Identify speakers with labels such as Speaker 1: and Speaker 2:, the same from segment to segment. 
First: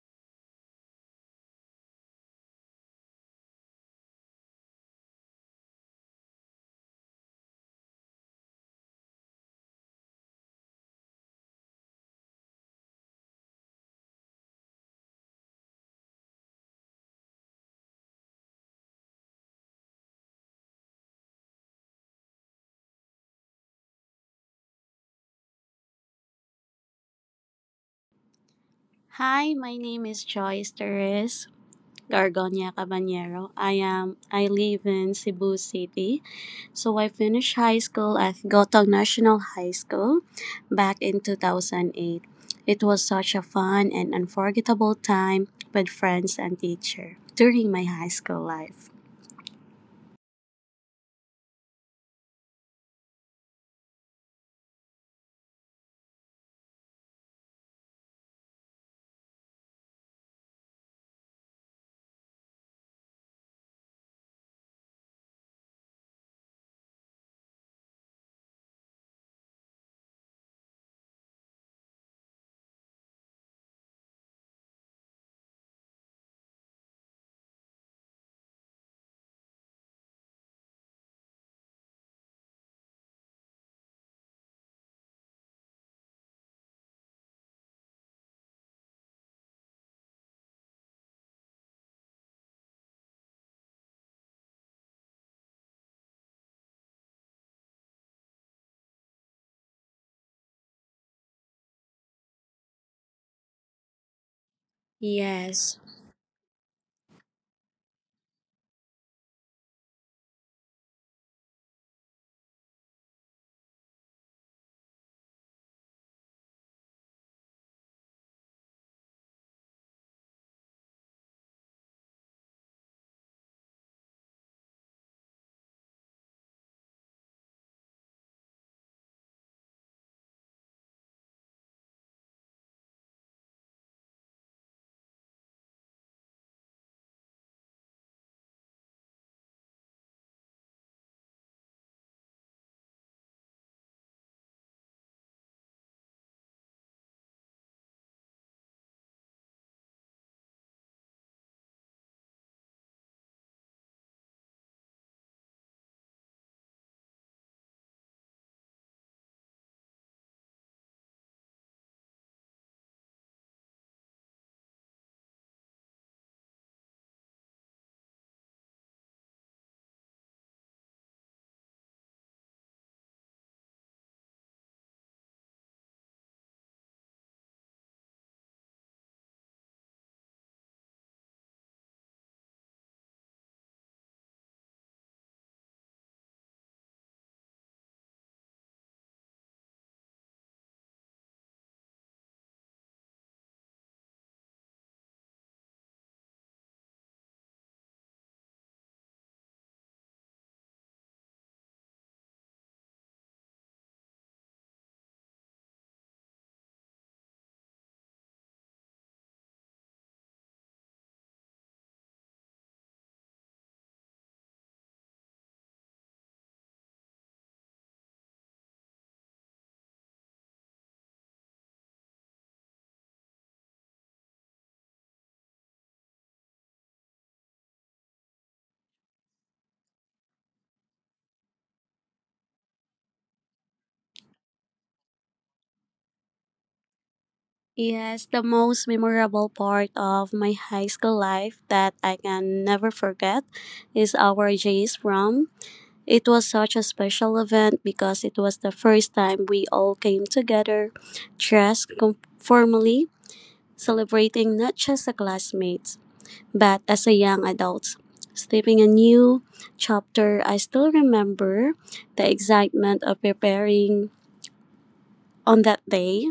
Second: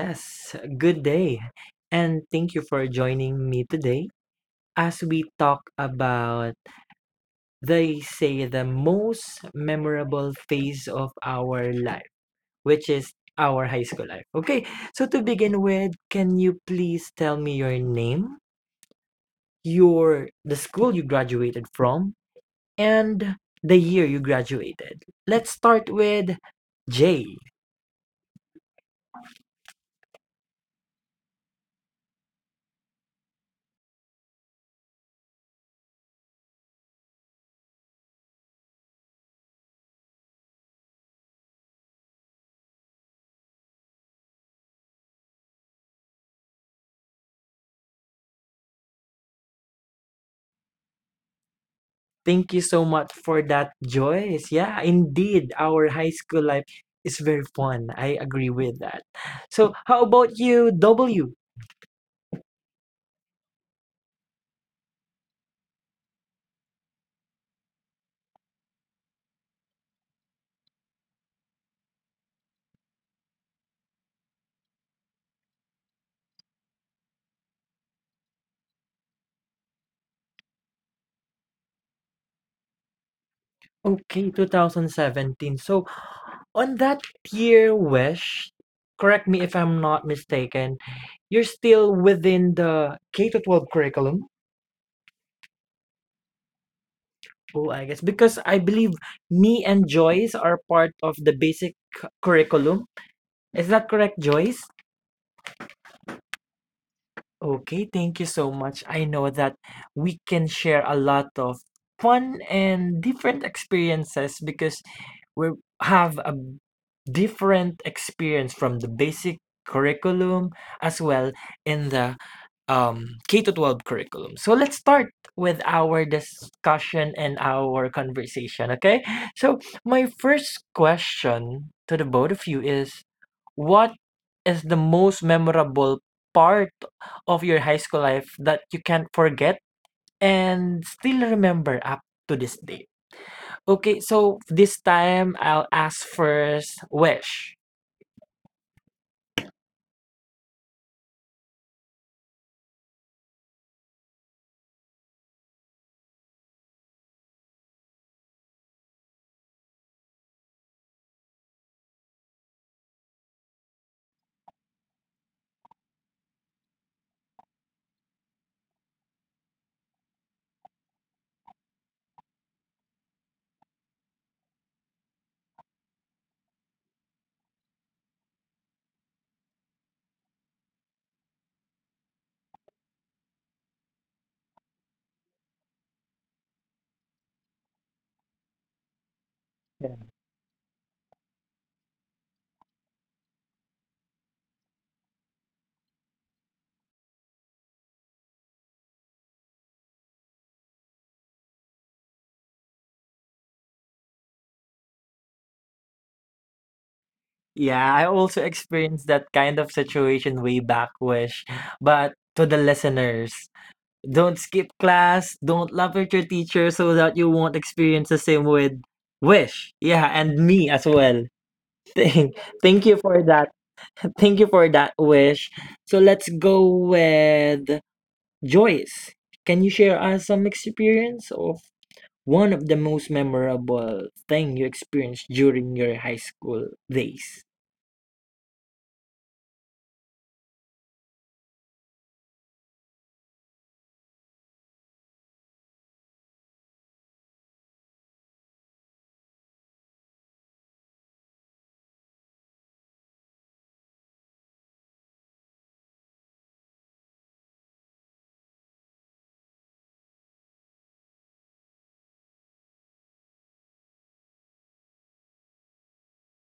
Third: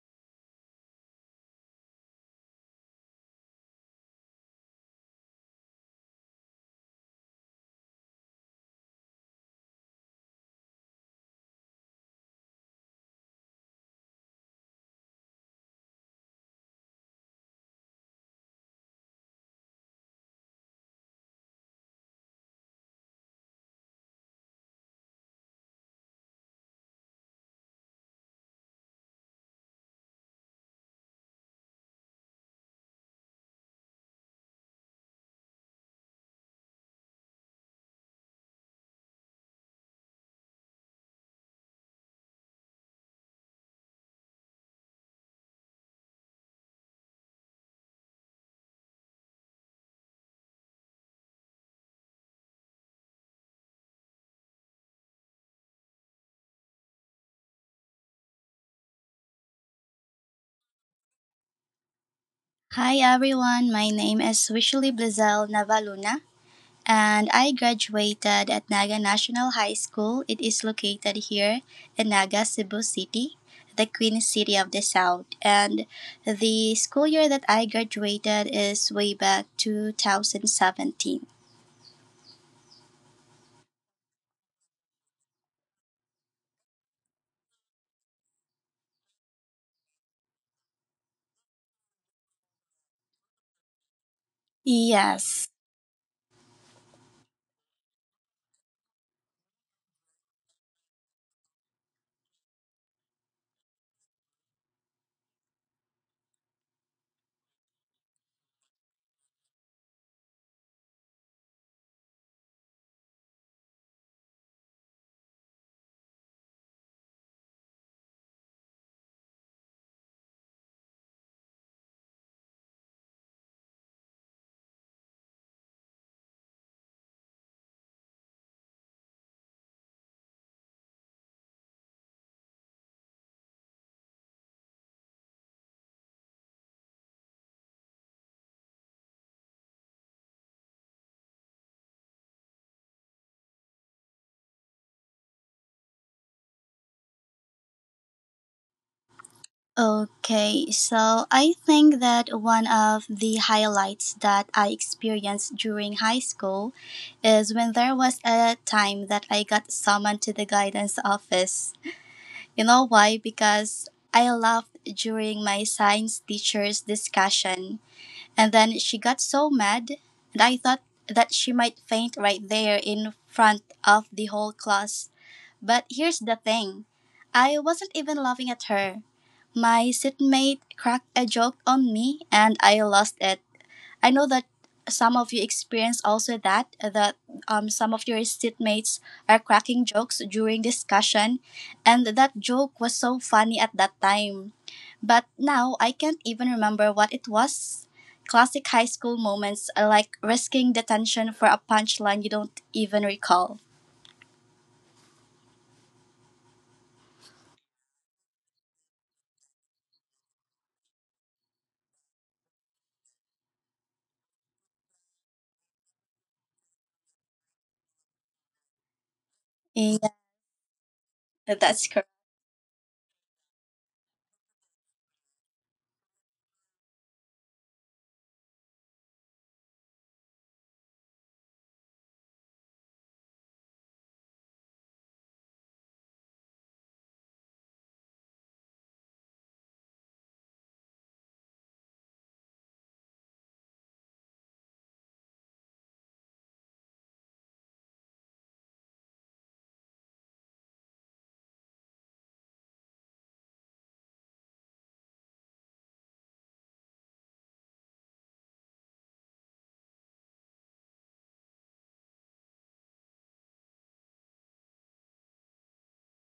Speaker 1: Yes, good day. And thank you for joining me today as we talk about, they say, the most memorable phase of our life, which is our high school life. Okay, so to begin with, can you please tell me your name, your the school you graduated from, and the year you graduated? Let's start with J.
Speaker 2: Hi, my name is Joyce Teres Gargonia Caballero. I live in Cebu City. So I finished high school at Gotong National High School back in 2008. It was such a fun and unforgettable time with friends and teacher during my high school life.
Speaker 1: Thank you so much for that, Joyce. Yeah, indeed, our high school life is very fun. I agree with that. So, how about you, W?
Speaker 3: Hi everyone, my name is Wishali Blazel Navaluna and I graduated at Naga National High School. It is located here in Naga, Cebu City, the Queen City of the South. And the school year that I graduated is way back 2017.
Speaker 1: Okay, 2017. So, on that year, Wish, correct me if I'm not mistaken, you're still within the K to 12 curriculum.
Speaker 3: Yes.
Speaker 1: Oh, I guess because I believe me and Joyce are part of the basic curriculum. Is that correct, Joyce?
Speaker 2: Yes.
Speaker 1: Okay, thank you so much. I know that we can share a lot of fun and different experiences because we have a different experience from the basic curriculum as well in the K to 12 curriculum. So let's start with our discussion and our conversation, okay? So my first question to the both of you is what is the most memorable part of your high school life that you can't forget and still remember up to this day? Okay, so this time I'll ask first Wish.
Speaker 3: Okay, so I think that one of the highlights that I experienced during high school is when there was a time that I got summoned to the guidance office. You know why? Because I laughed during my science teacher's discussion, and then she got so mad, and I thought that she might faint right there in front of the whole class. But here's the thing, I wasn't even laughing at her. My seatmate cracked a joke on me and I lost it. I know that some of you experience also that some of your seatmates are
Speaker 1: Yeah.
Speaker 3: cracking jokes during discussion, and that joke was so funny at that time. But now I can't even remember what it was. Classic high school moments are like risking detention for a punchline you don't even recall.
Speaker 1: Yeah, I also experienced that kind of situation way back, Wish. But to the listeners, don't skip class. Don't laugh at your teacher so that you won't experience the same with Wish. Yeah,
Speaker 3: Yeah,
Speaker 1: and me as well.
Speaker 3: that's correct.
Speaker 1: Thank, thank you for that. Thank you for that, Wish. So let's go with Joyce. Can you share us some experience of one of the most memorable thing you experienced during your high school days?
Speaker 2: Yes, the most memorable part of my high school life that I can never forget is our J's prom. It was such a special event because it was the first time we all came together, dressed formally, celebrating not just as classmates, but as a young adults. Stepping a new chapter, I still remember the excitement of preparing on that day.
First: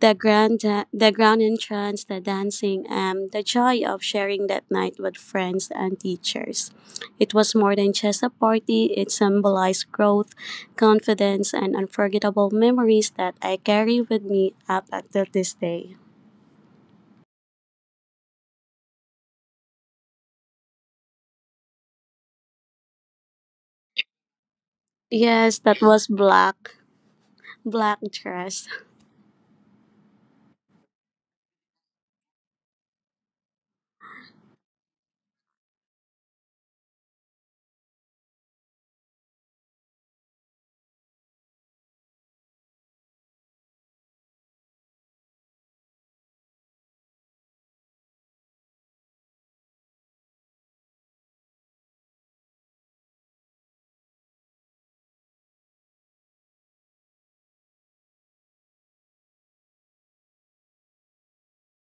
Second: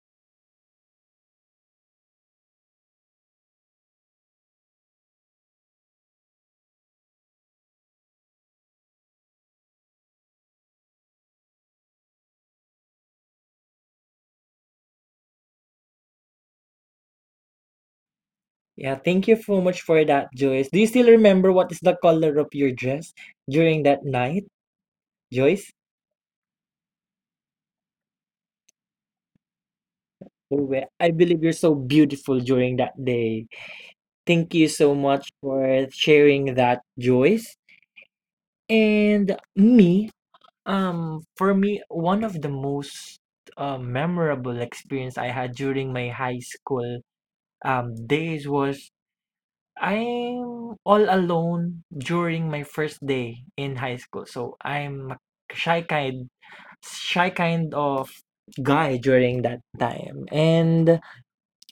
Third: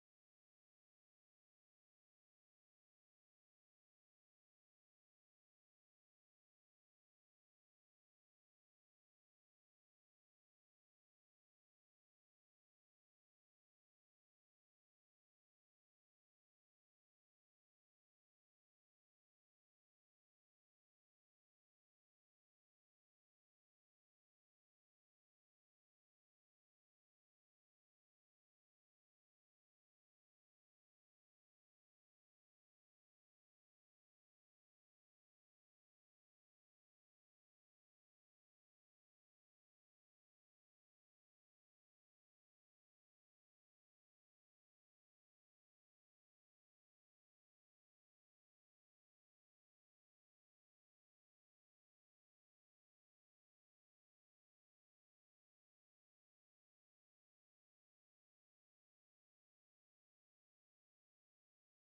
Speaker 2: The grand, the grand entrance, the dancing, and the joy of sharing that night with friends and teachers. It was more than just a party, it symbolized growth, confidence, and unforgettable memories that I carry with me up until this day.
Speaker 1: Yeah, thank you so much for that, Joyce. Do you still remember what is the color of your dress during that night,
Speaker 2: Yes,
Speaker 1: Joyce?
Speaker 2: that was black dress.
Speaker 1: Uwe, I believe you're so beautiful during that day. Thank you so much for sharing that, Joyce. And me, for me, one of the most memorable experience I had during my high school days was I'm all alone during my first day in high school. So I'm a shy kind, shy kind of guy during that time, and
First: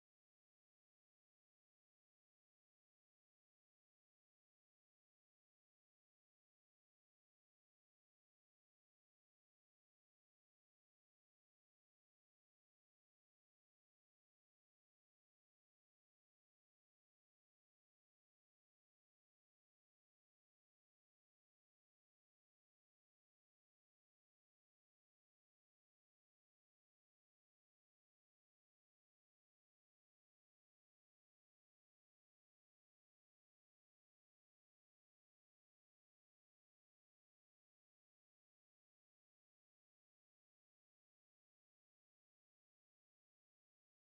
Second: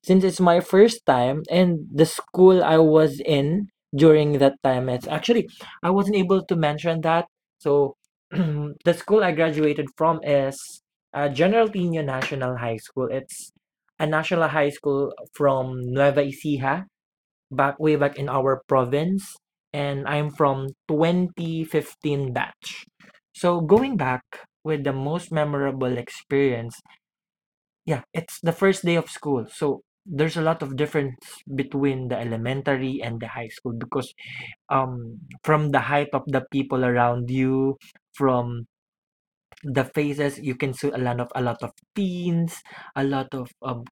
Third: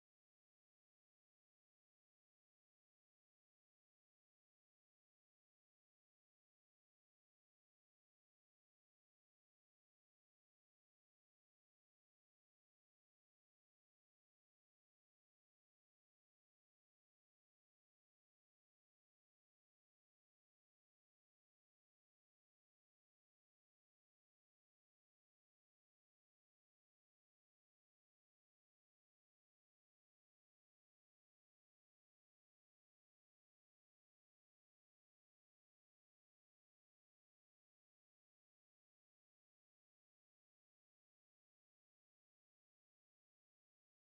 Speaker 1: since it's my first time and the school I was in during that time, it's actually, I wasn't able to mention that, so the school I graduated from is General Pino National High School. It's a national high school from Nueva Ecija, back way back in our province, and I'm from 2015 batch. So going back with the most memorable experience, yeah, it's the first day of school. So there's a lot of difference between the elementary and the high school, because from the height of the people around you, from the faces, you can see a lot of teens, a lot of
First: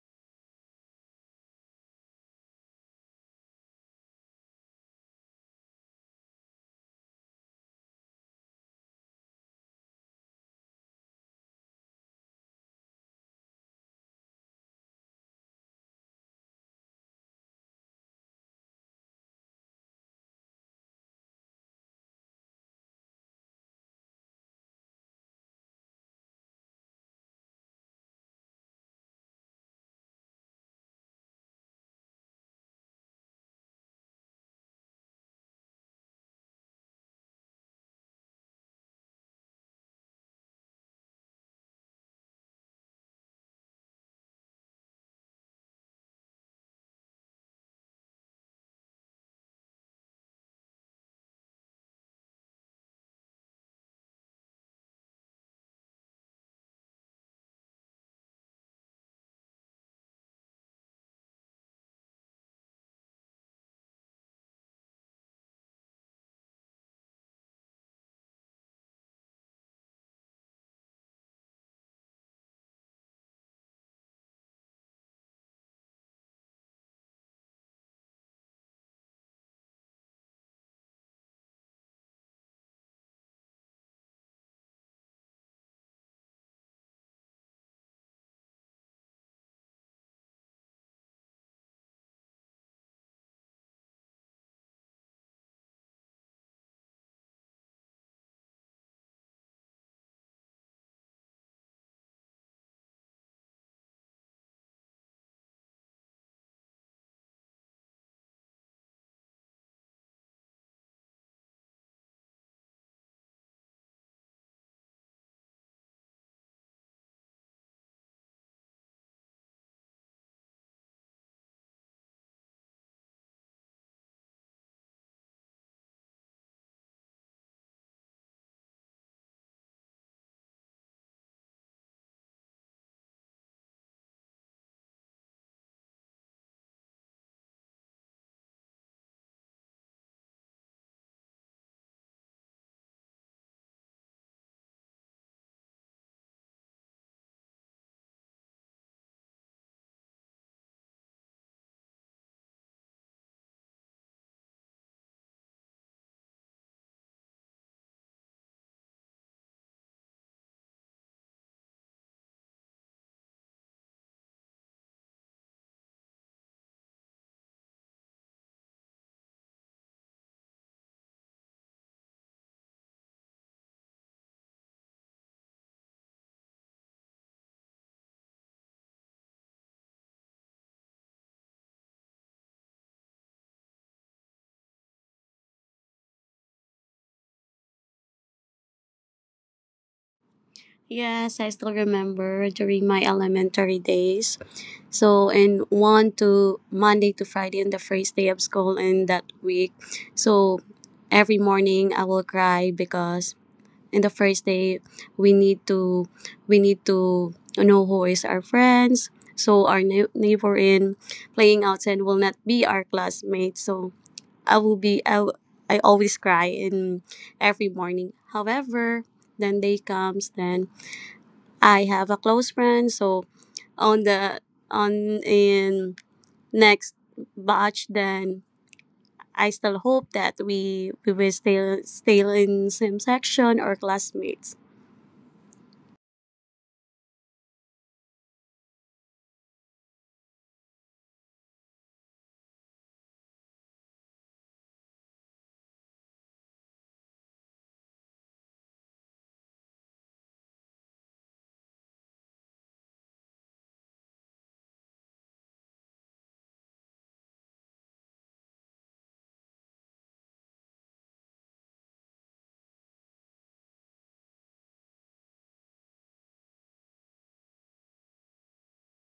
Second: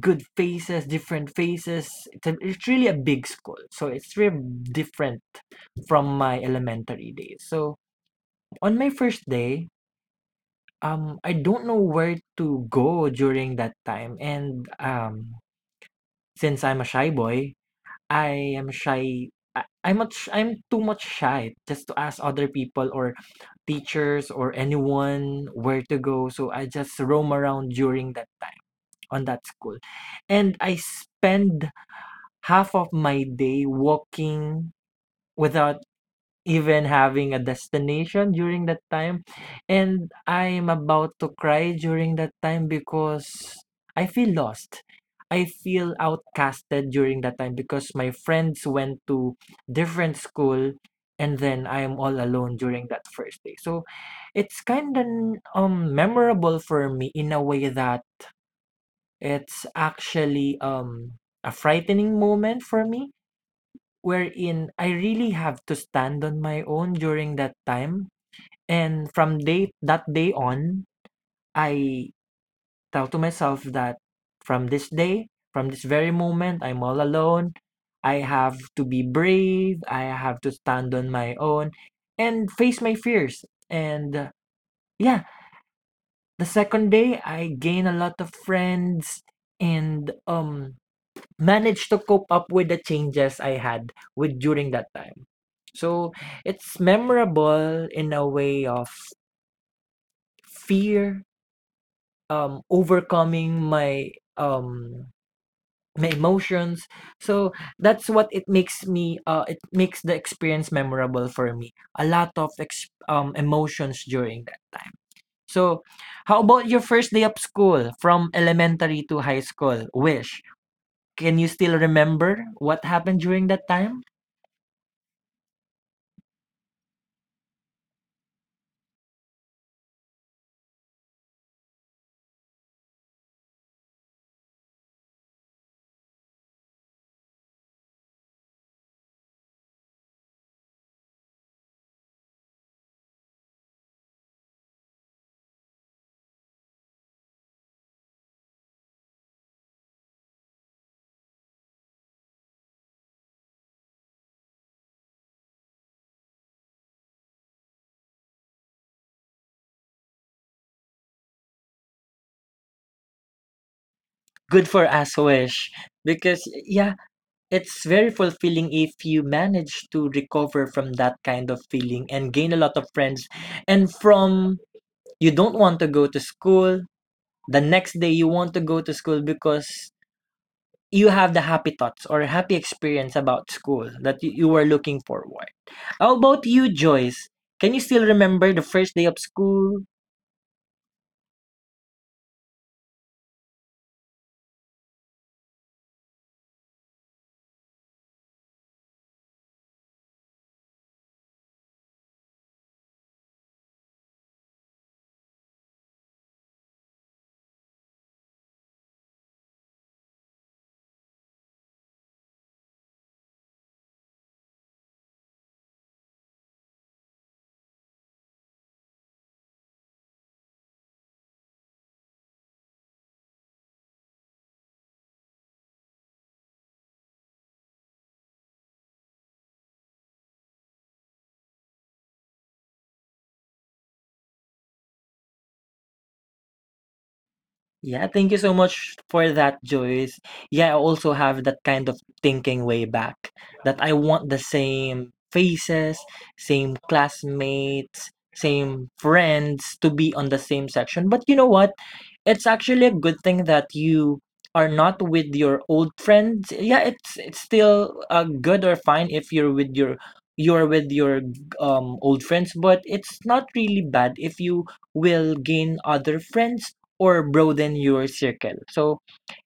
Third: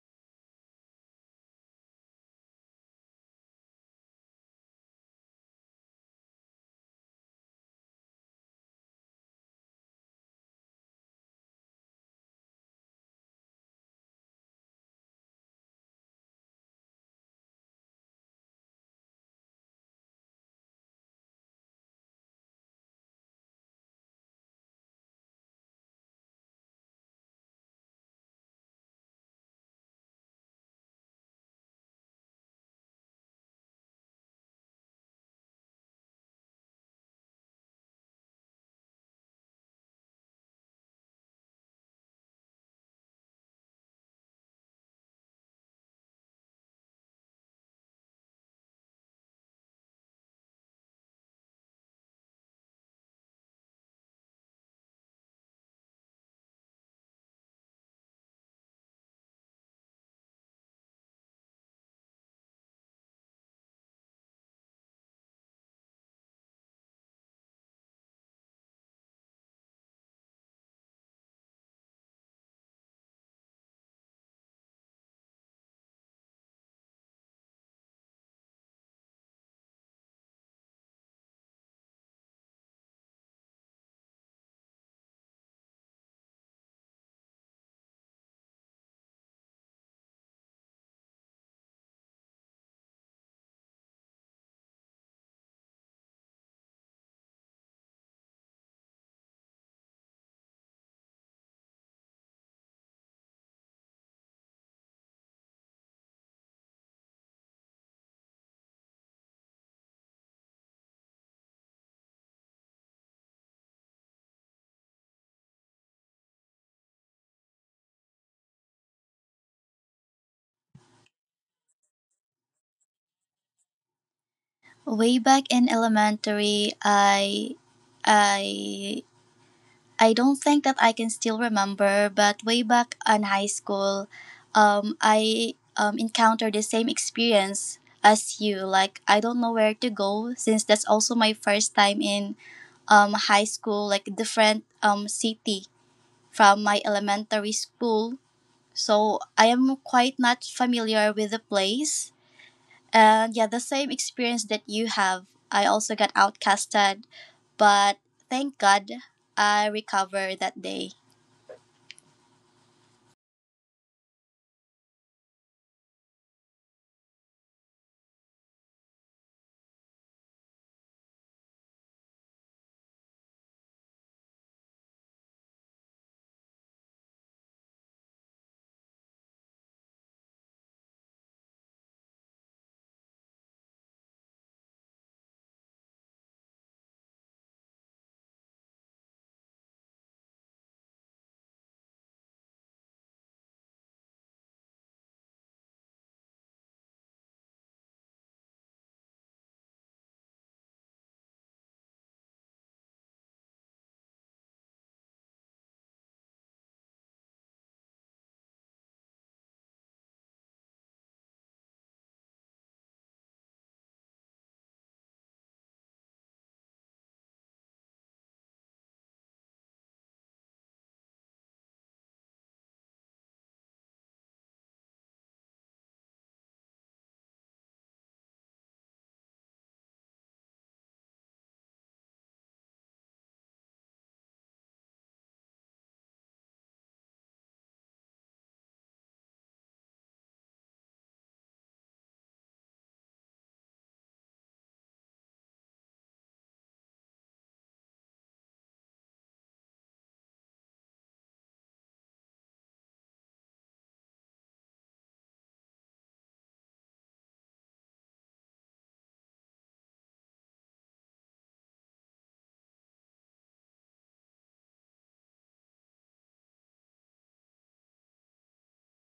Speaker 1: good faces, different faces. It's really a big school. So it's really different from my elementary days. So on my first day, I don't know where to go during that time, and since I'm a shy boy, I am shy. I I'm not sh I'm too much shy just to ask other people or teachers or anyone where to go, so I just roam around during that time on that school. And I spend half of my day walking without even having a destination during that time, and I'm about to cry during that time because I feel lost. I feel outcasted during that time because my friends went to different school, and then I am all alone during that first day. So it's kind of memorable for me in a way that it's actually a frightening moment for me, wherein I really have to stand on my own during that time. And from day that day on, I tell to myself that from this day, from this very moment, I'm all alone. I have to be brave. I have to stand on my own and face my fears. And yeah, the second day, I gain a lot of friends, and managed to cope up with the changes I had with during that time. So it's memorable in a way of fear, overcoming my emotions. So that's what it makes the experience memorable for me. A lot of emotions during that time. So how about your first day of school from elementary to high school, Wish? Can you still remember what happened during that time?
Speaker 3: Way back in elementary, I I don't think that I can still remember, but way back in high school, I encountered the same experience as you. Like, I don't know where to go since that's also my first time in high school, like different city from my elementary school. So I am quite not familiar with the place. And yeah, the same experience that you have. I also got outcasted, but thank God I recovered that day.
Speaker 1: Good for us, Wish. Because, yeah, it's very fulfilling if you manage to recover from that kind of feeling and gain a lot of friends. And from you don't want to go to school, the next day you want to go to school because you have the happy thoughts or happy experience about school that you were looking forward. How about you, Joyce? Can you still remember the first day of school?
Speaker 2: Yes, I still remember during my elementary days. So, and one to Monday to Friday on the first day of school in that week. So, every morning I will cry because in the first day we need to we need to know who is our friends. So our neighbor in playing outside will not be our classmate. So I will be I, will- I always cry in every morning. However, then day comes, then I have a close friend. So on the on in next batch, then I still hope that we will still in same section or classmates.
Speaker 1: Yeah, thank you so much for that, Joyce. Yeah, I also have that kind of thinking way back that I want the same faces, same classmates, same friends to be on the same section. But you know what? It's actually a good thing that you are not with your old friends. Yeah, it's still good or fine if you're with your old friends, but it's not really bad if you will gain other friends or broaden your circle. So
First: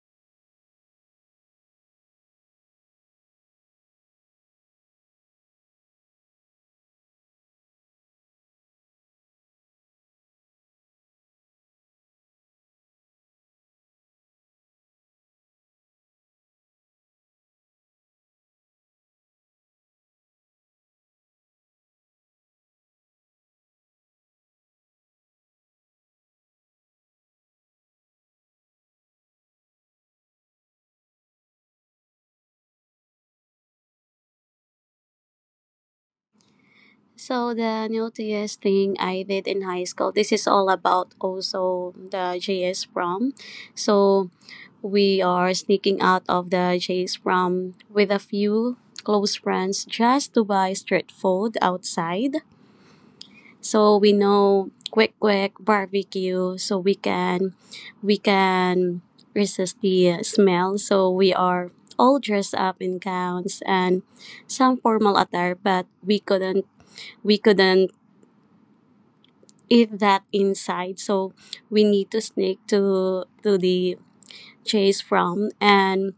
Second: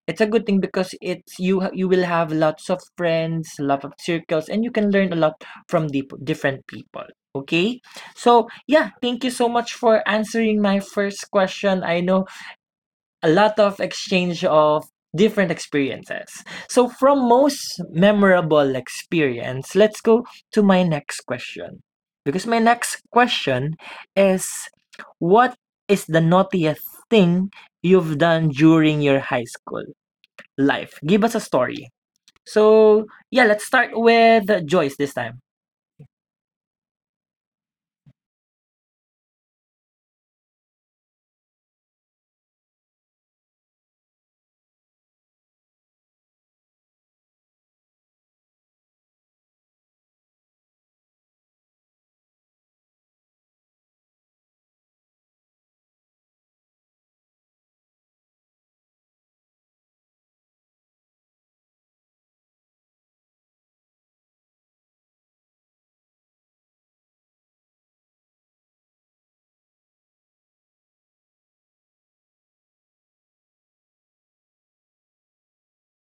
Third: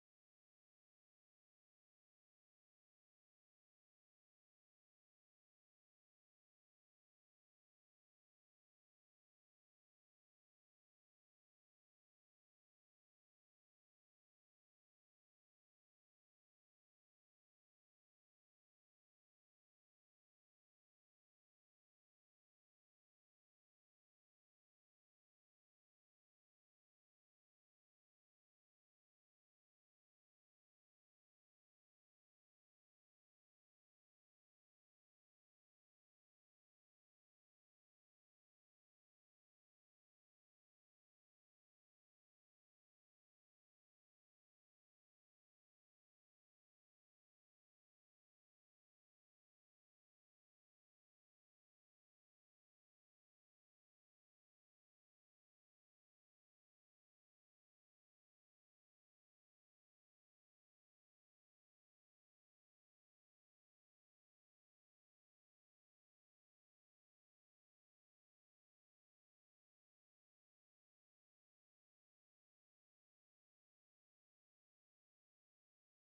Speaker 1: it's a good thing because you will have lots of friends, lot of circles, and you can learn a lot from the different people. Okay, so yeah, thank you so much for answering my first question. I know a lot of exchange of different experiences. So, from most memorable experience, let's go to my next question. Because my next question is what is the naughtiest thing you've done during your high school life? Give us a story. So, yeah, let's start with Joyce this time.
Speaker 2: So the naughtiest thing I did in high school. This is all about also the JS prom. So we are sneaking out of the JS prom with a few close friends just to buy street food outside, so we know quick barbecue so we can resist the smell. So we are all dressed up in gowns and some formal attire, but we couldn't eat that inside, so we need to sneak to the chase from, and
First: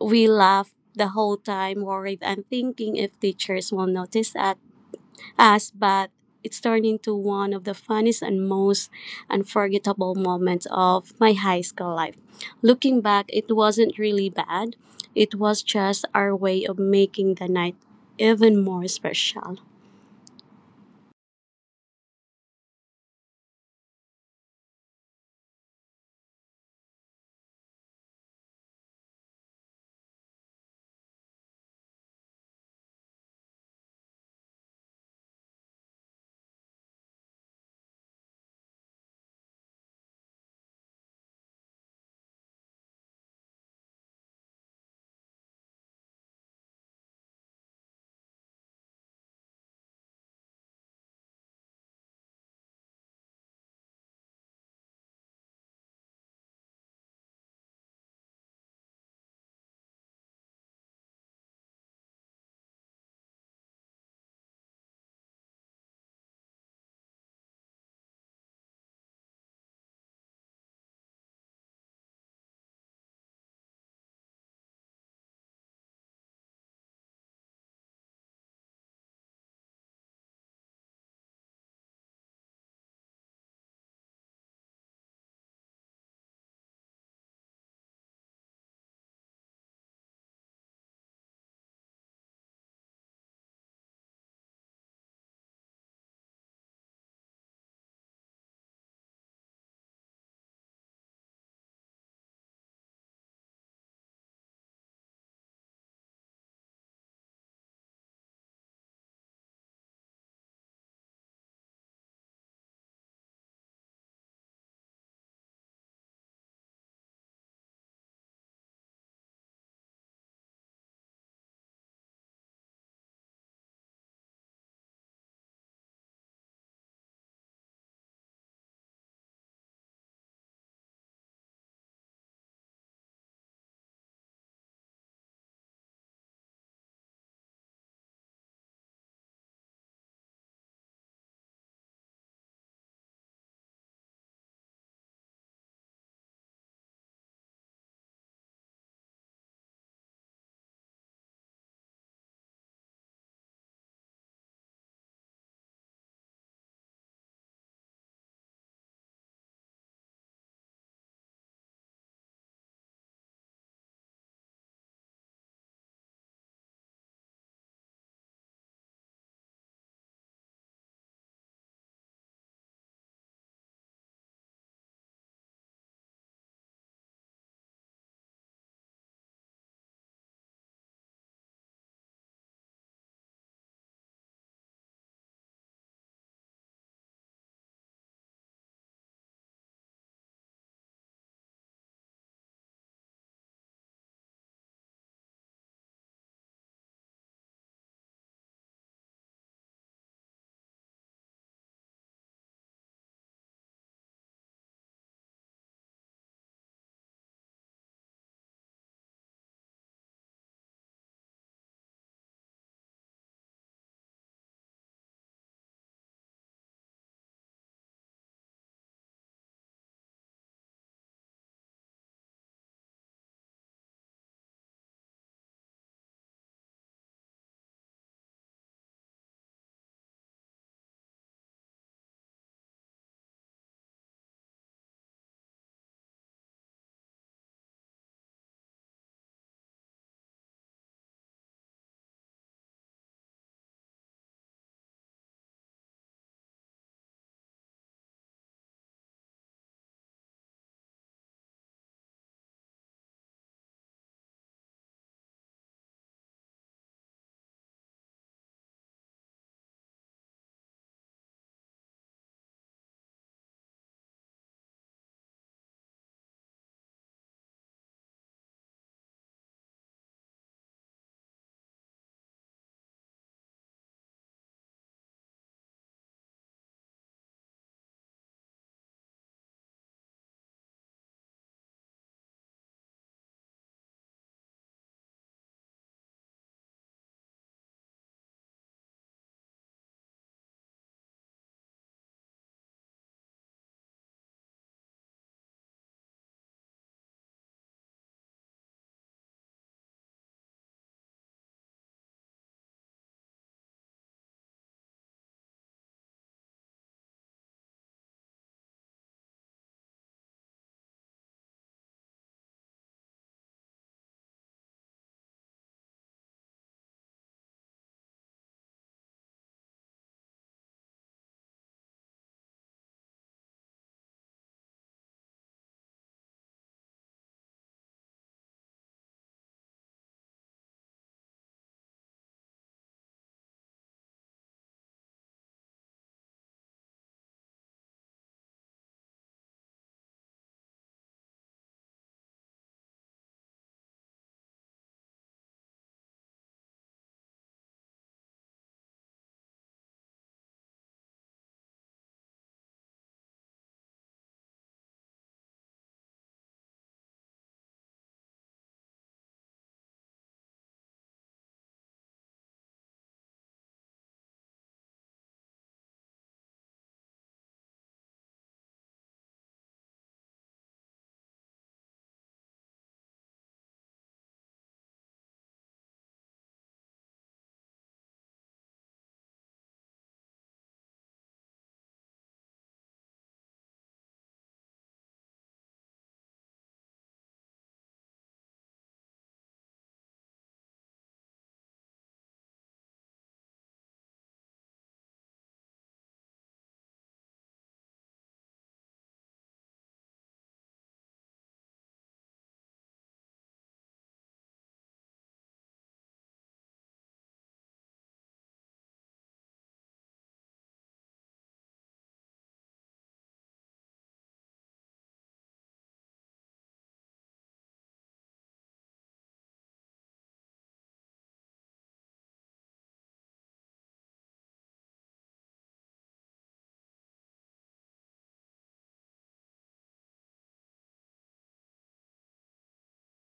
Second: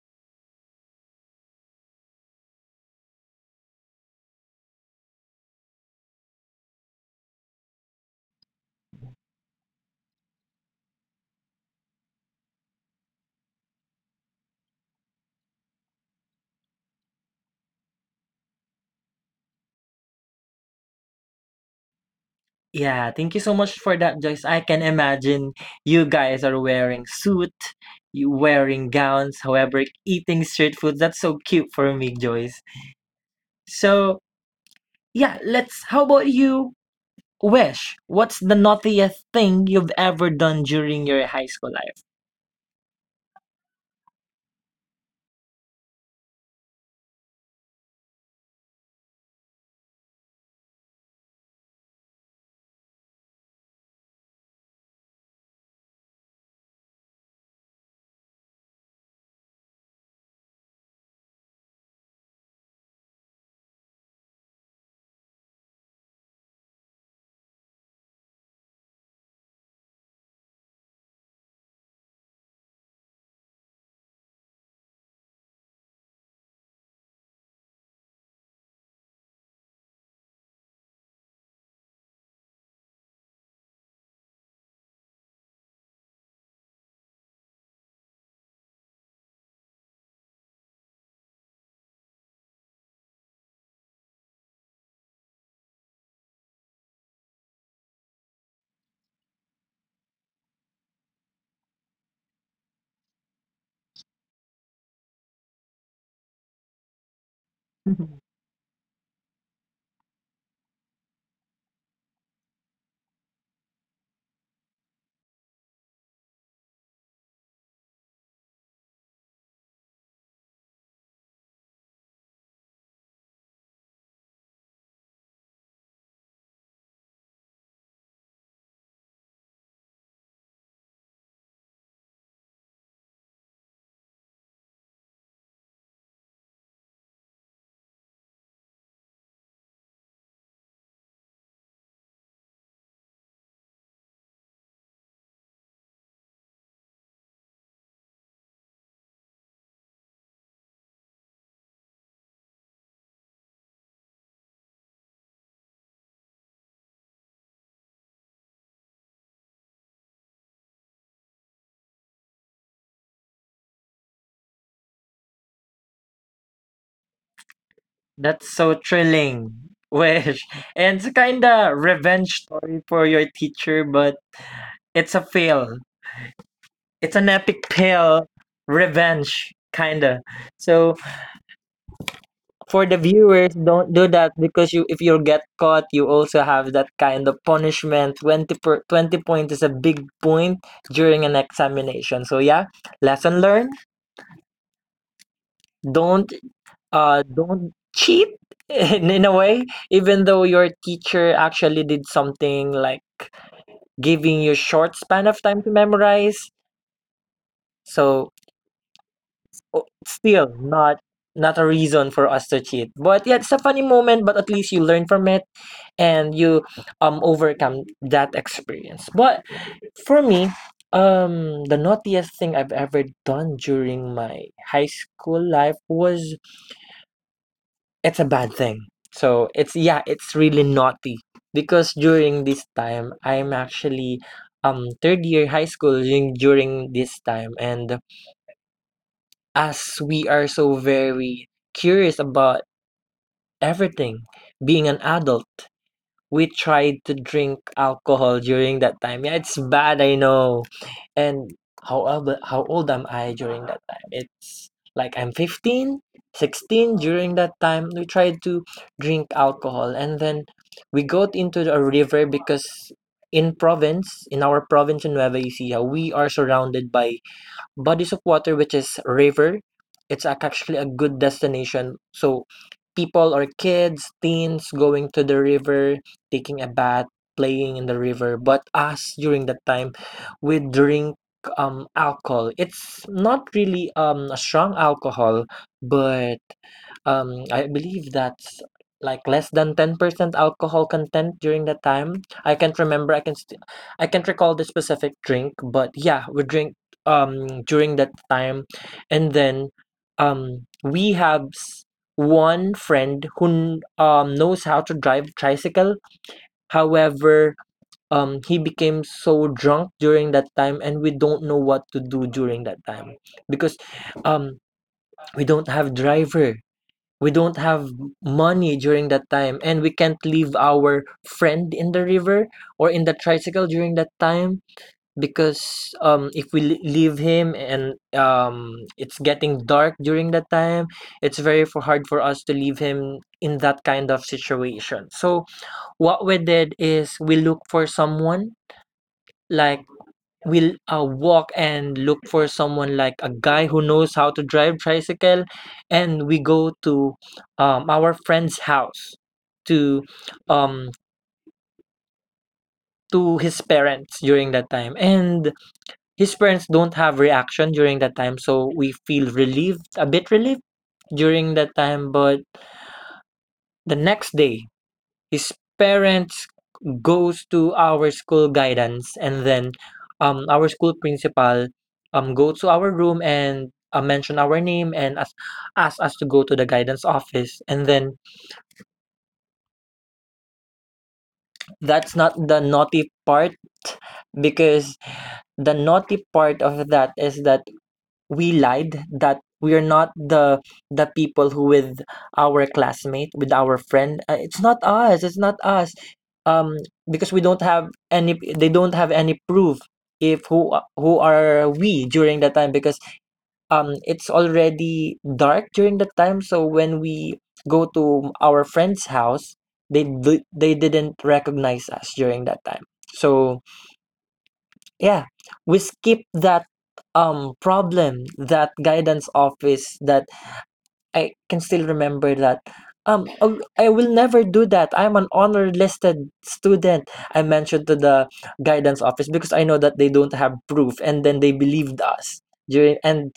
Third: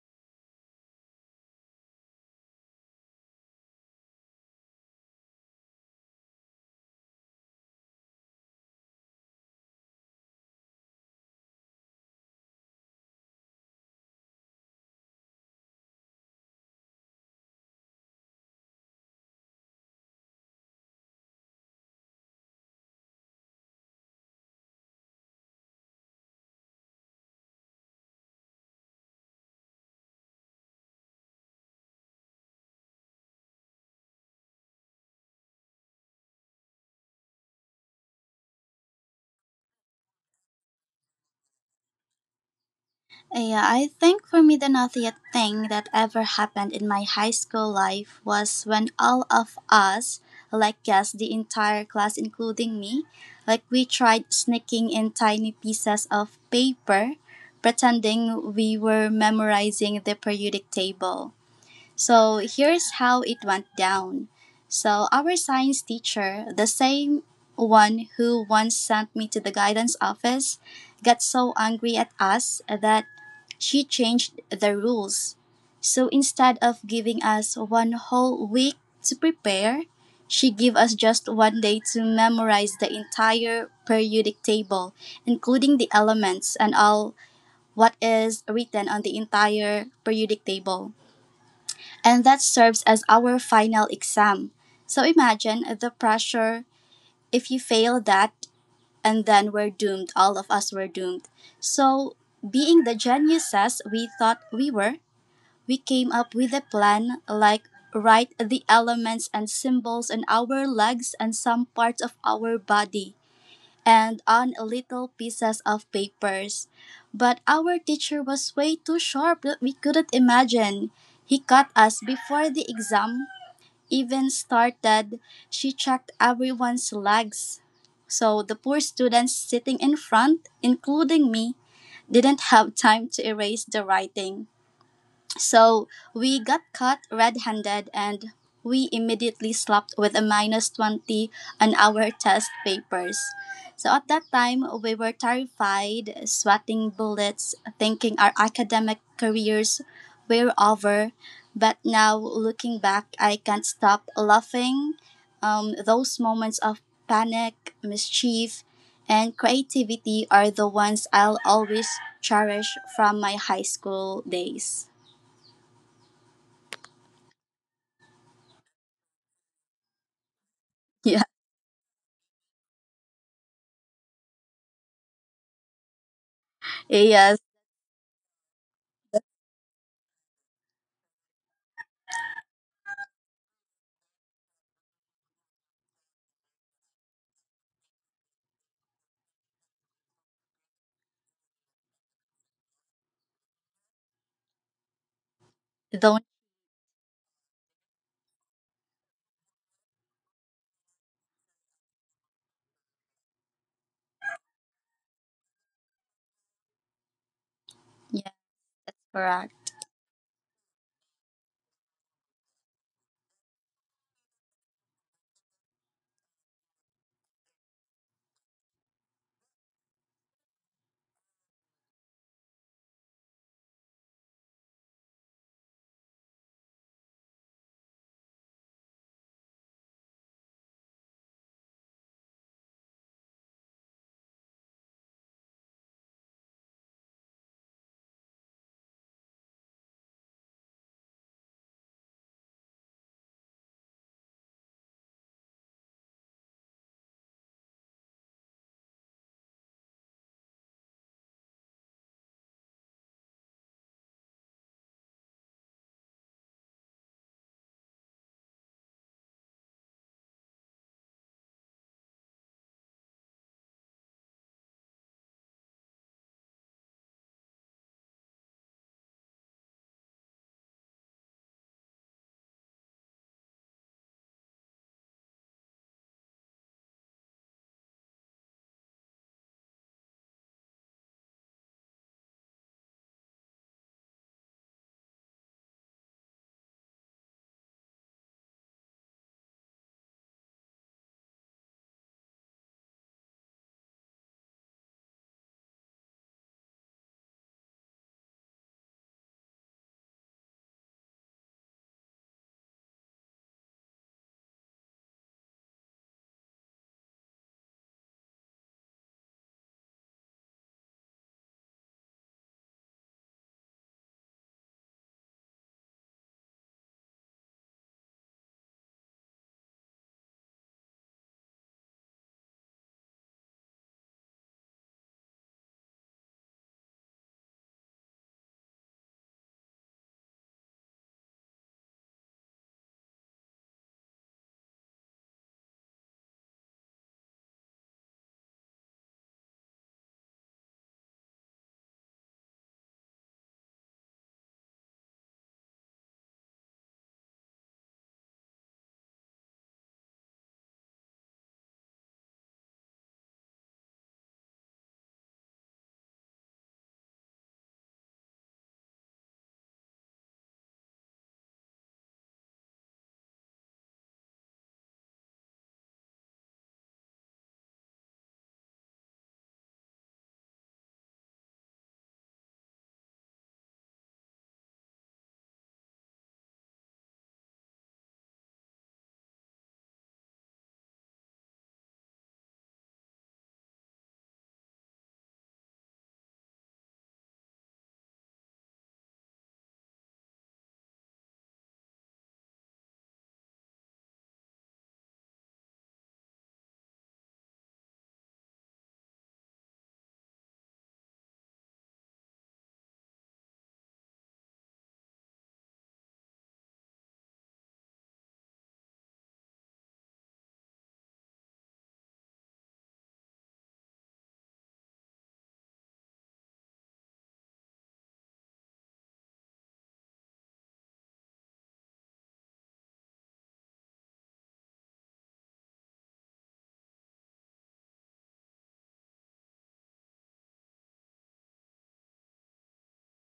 Speaker 2: we laughed the whole time worried and thinking if teachers will notice us, but it's turned into one of the funniest and most unforgettable moments of my high school life. Looking back, it wasn't really bad. It was just our way of making the night even more special.
Speaker 1: Yeah, thank you so much for that, Joyce. I can imagine you guys are wearing suit, you wearing gowns, however, eating street food. That's so cute for me, Joyce. So, yeah, let's how about you, Wish? What's the naughtiest thing you've ever done during your high school life?
Speaker 3: Yeah, I think for me the nuttiest thing that ever happened in my high school life was when all of us, like guess the entire class including me, like we tried sneaking in tiny pieces of paper, pretending we were memorizing the periodic table. So here's how it went down. So our science teacher, the same one who once sent me to the guidance office, got so angry at us that she changed the rules. So instead of giving us one whole week to prepare, she gave us just 1 day to memorize the entire periodic table, including the elements and all what is written on the entire periodic table, and that serves as our final exam. So imagine the pressure if you fail that, and then we're doomed, all of us were doomed. So, being the geniuses we thought we were, we came up with a plan like write the elements and symbols on our legs and some parts of our body and on little pieces of papers. But our teacher was way too sharp that we couldn't imagine. He caught us before the exam even started, she checked everyone's legs. So the poor students sitting in front, including me, didn't have time to erase the writing. So we got caught red handed and we immediately slapped with a minus 20 on our test papers. So at that time, we were terrified, sweating bullets, thinking our academic careers were over. But now, looking back, I can't stop laughing. Those moments of panic, mischief, and creativity are the ones I'll always cherish from my high school days.
Speaker 1: That's so thrilling, Wish. And it's
Speaker 3: Yeah,
Speaker 1: kinda revenge story for your teacher, but it's a fail. It's
Speaker 3: yes,
Speaker 1: an epic fail
Speaker 3: that's
Speaker 1: revenge, kinda. So for the viewers, don't do that, because you if you get caught, you also have that kind of punishment. 20 point is a big point during an examination, so yeah, lesson learned.
Speaker 3: the only-
Speaker 1: Don't uh don't cheat in a way, even though your teacher actually did something like giving you short span of time to memorize.
Speaker 3: yeah,
Speaker 1: So
Speaker 3: that's correct.
Speaker 1: still not a reason for us to cheat, but yeah, it's a funny moment, but at least you learn from it, and you overcome that experience. But for me, the naughtiest thing I've ever done during my high school life was, it's a bad thing, so it's really naughty, because during this time I'm actually third year high school during this time, and as we are so very curious about everything, being an adult, we tried to drink alcohol during that time. Yeah, it's bad, I know. And how old am I during that time? It's like I'm 15, 16 during that time. We tried to drink alcohol, and then we got into a river because in province, in our province in Nueva Ecija, we are surrounded by bodies of water which is river. It's actually a good destination. So people or kids, teens going to the river, taking a bath, playing in the river. But us during that time, we drink alcohol. It's not really a strong alcohol, but I believe that's like less than 10% alcohol content during that time. I can't remember. I can't recall the specific drink, but yeah, we drink during that time. And then we one friend who knows how to drive tricycle. However, he became so drunk during that time, and we don't know what to do during that time because um we don't have driver, we don't have money during that time, and we can't leave our friend in the river or in the tricycle during that time, because if leave him, and it's getting dark during that time, it's very for hard for us to leave him in that kind of situation. So what we did is we look for someone, like, we'll walk and look for someone like a guy who knows how to drive tricycle. And we go to our friend's house, to um to his parents during that time. And his parents don't have reaction during that time, so we feel relieved, a bit relieved during that time. But the next day, his parents goes to our school guidance, and then our school principal go to our room and mention our name and ask us to go to the guidance office. And then, that's not the naughty part, because the naughty part of that is that we lied that we are not the people who with our classmate, with our friend. It's not us, it's not us. um because we don't have any they don't have any proof if who are we during that time, because it's already dark during that time. So when we go to our friend's house, they didn't recognize us during that time. So yeah, we skip that problem, that guidance office. That I can still remember that, "Oh, I will never do that. I'm an honor listed student." I mentioned to the guidance office because I know that they don't have proof, and then they believed us during. And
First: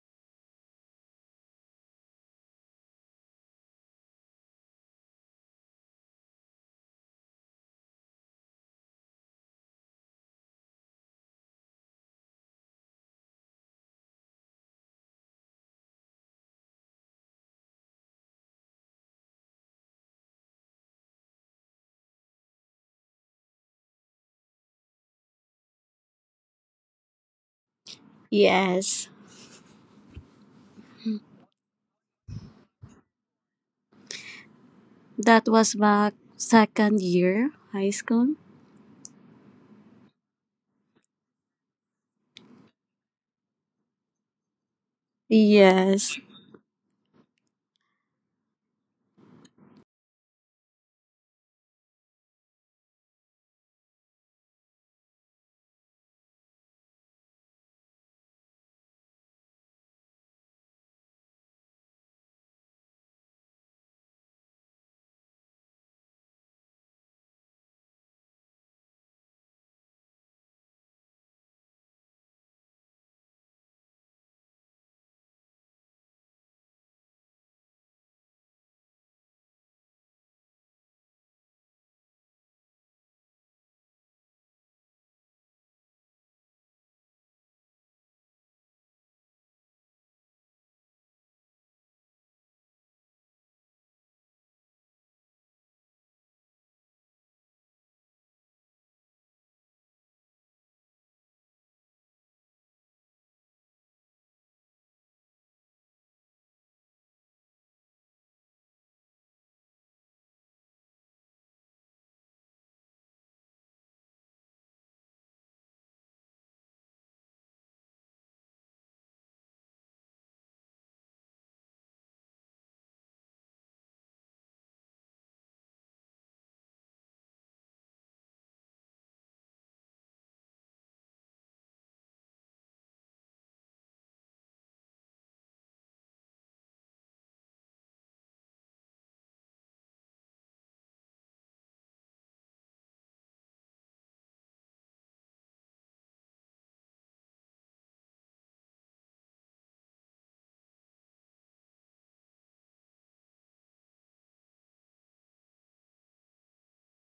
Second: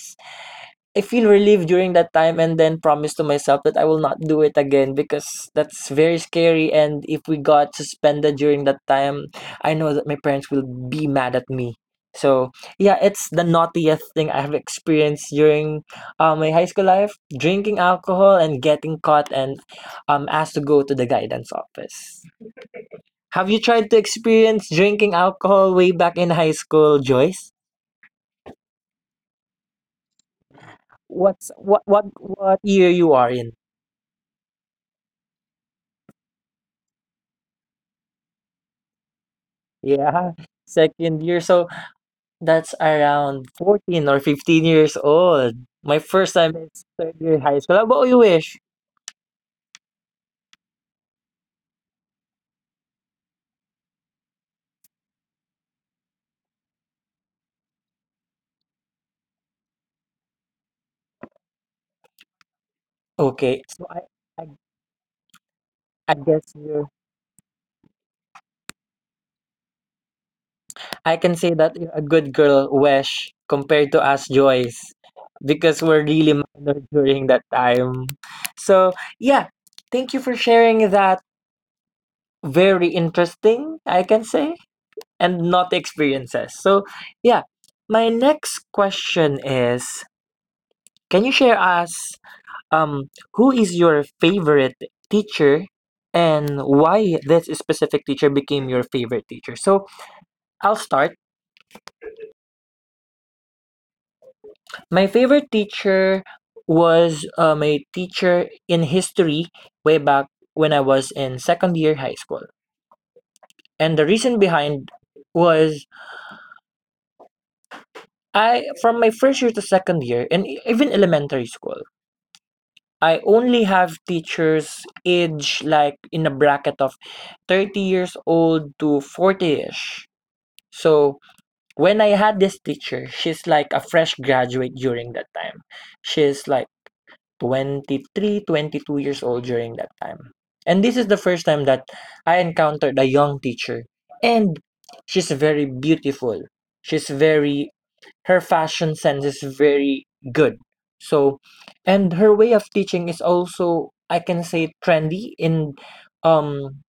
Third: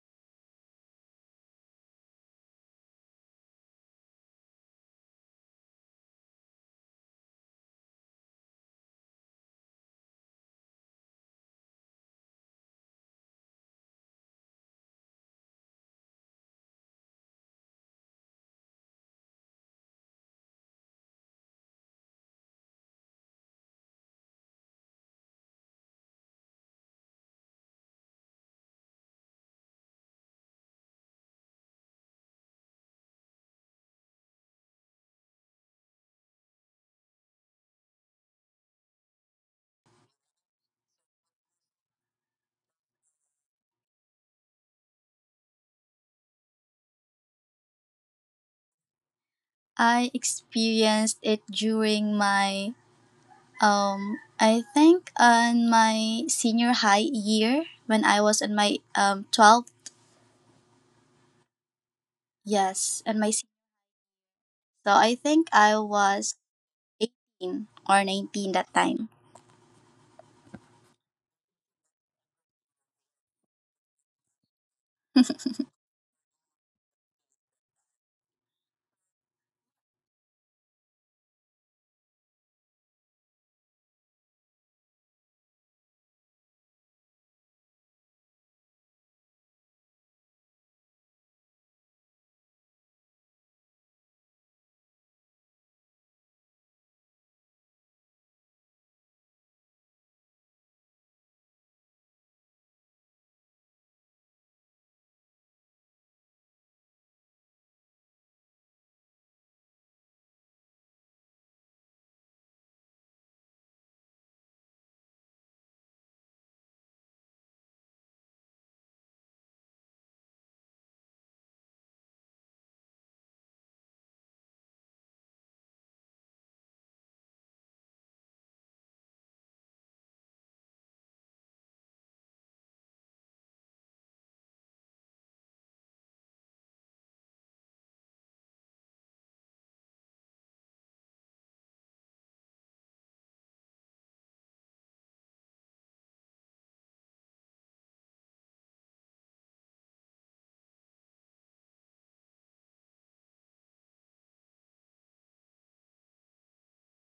Speaker 1: I feel relieved during that time and then promise to myself that I will not do it again because that's very scary, and if we got suspended during that time, I know that my parents will be mad at me. So yeah, it's the naughtiest thing I have experienced during my high school life: drinking alcohol and getting caught and asked to go to the guidance office. Have you tried to experience drinking alcohol way back in high school, Joyce?
Speaker 2: Yes,
Speaker 1: What's what year you are in?
Speaker 2: that was back second year high school.
Speaker 1: Yeah, second year. So that's around 14 or 15 years old. My
Speaker 2: Yes.
Speaker 1: first time is third year high school. How about you, Wish?
Speaker 3: I experienced it during my I think on my senior high year when I was in my 12, yes,
Speaker 1: Okay, I,
Speaker 3: so I think I
Speaker 1: I
Speaker 3: was
Speaker 1: guess you
Speaker 3: 18 or 19 that time.
Speaker 1: I can say that you're a good girl, Wish, compared to us, Joyce, because we're really minor during that time. So yeah, thank you for sharing that very interesting, I can say, and not experiences. So yeah, my next question is, can you share us um, who is your favorite teacher and why this specific teacher became your favorite teacher? So I'll start. My favorite teacher was my teacher in history way back when I was in second year high school. And the reason behind was, I from my first year to second year and even elementary school, I only have teachers age like in a bracket of 30 years old to 40ish. So when I had this teacher, she's like a fresh graduate during that time. She's like 23, 22 years old during that time. And this is the first time that I encountered a young teacher. And she's very beautiful. She's very Her fashion sense is very good. So, and her way of teaching is also, I can say, trendy in um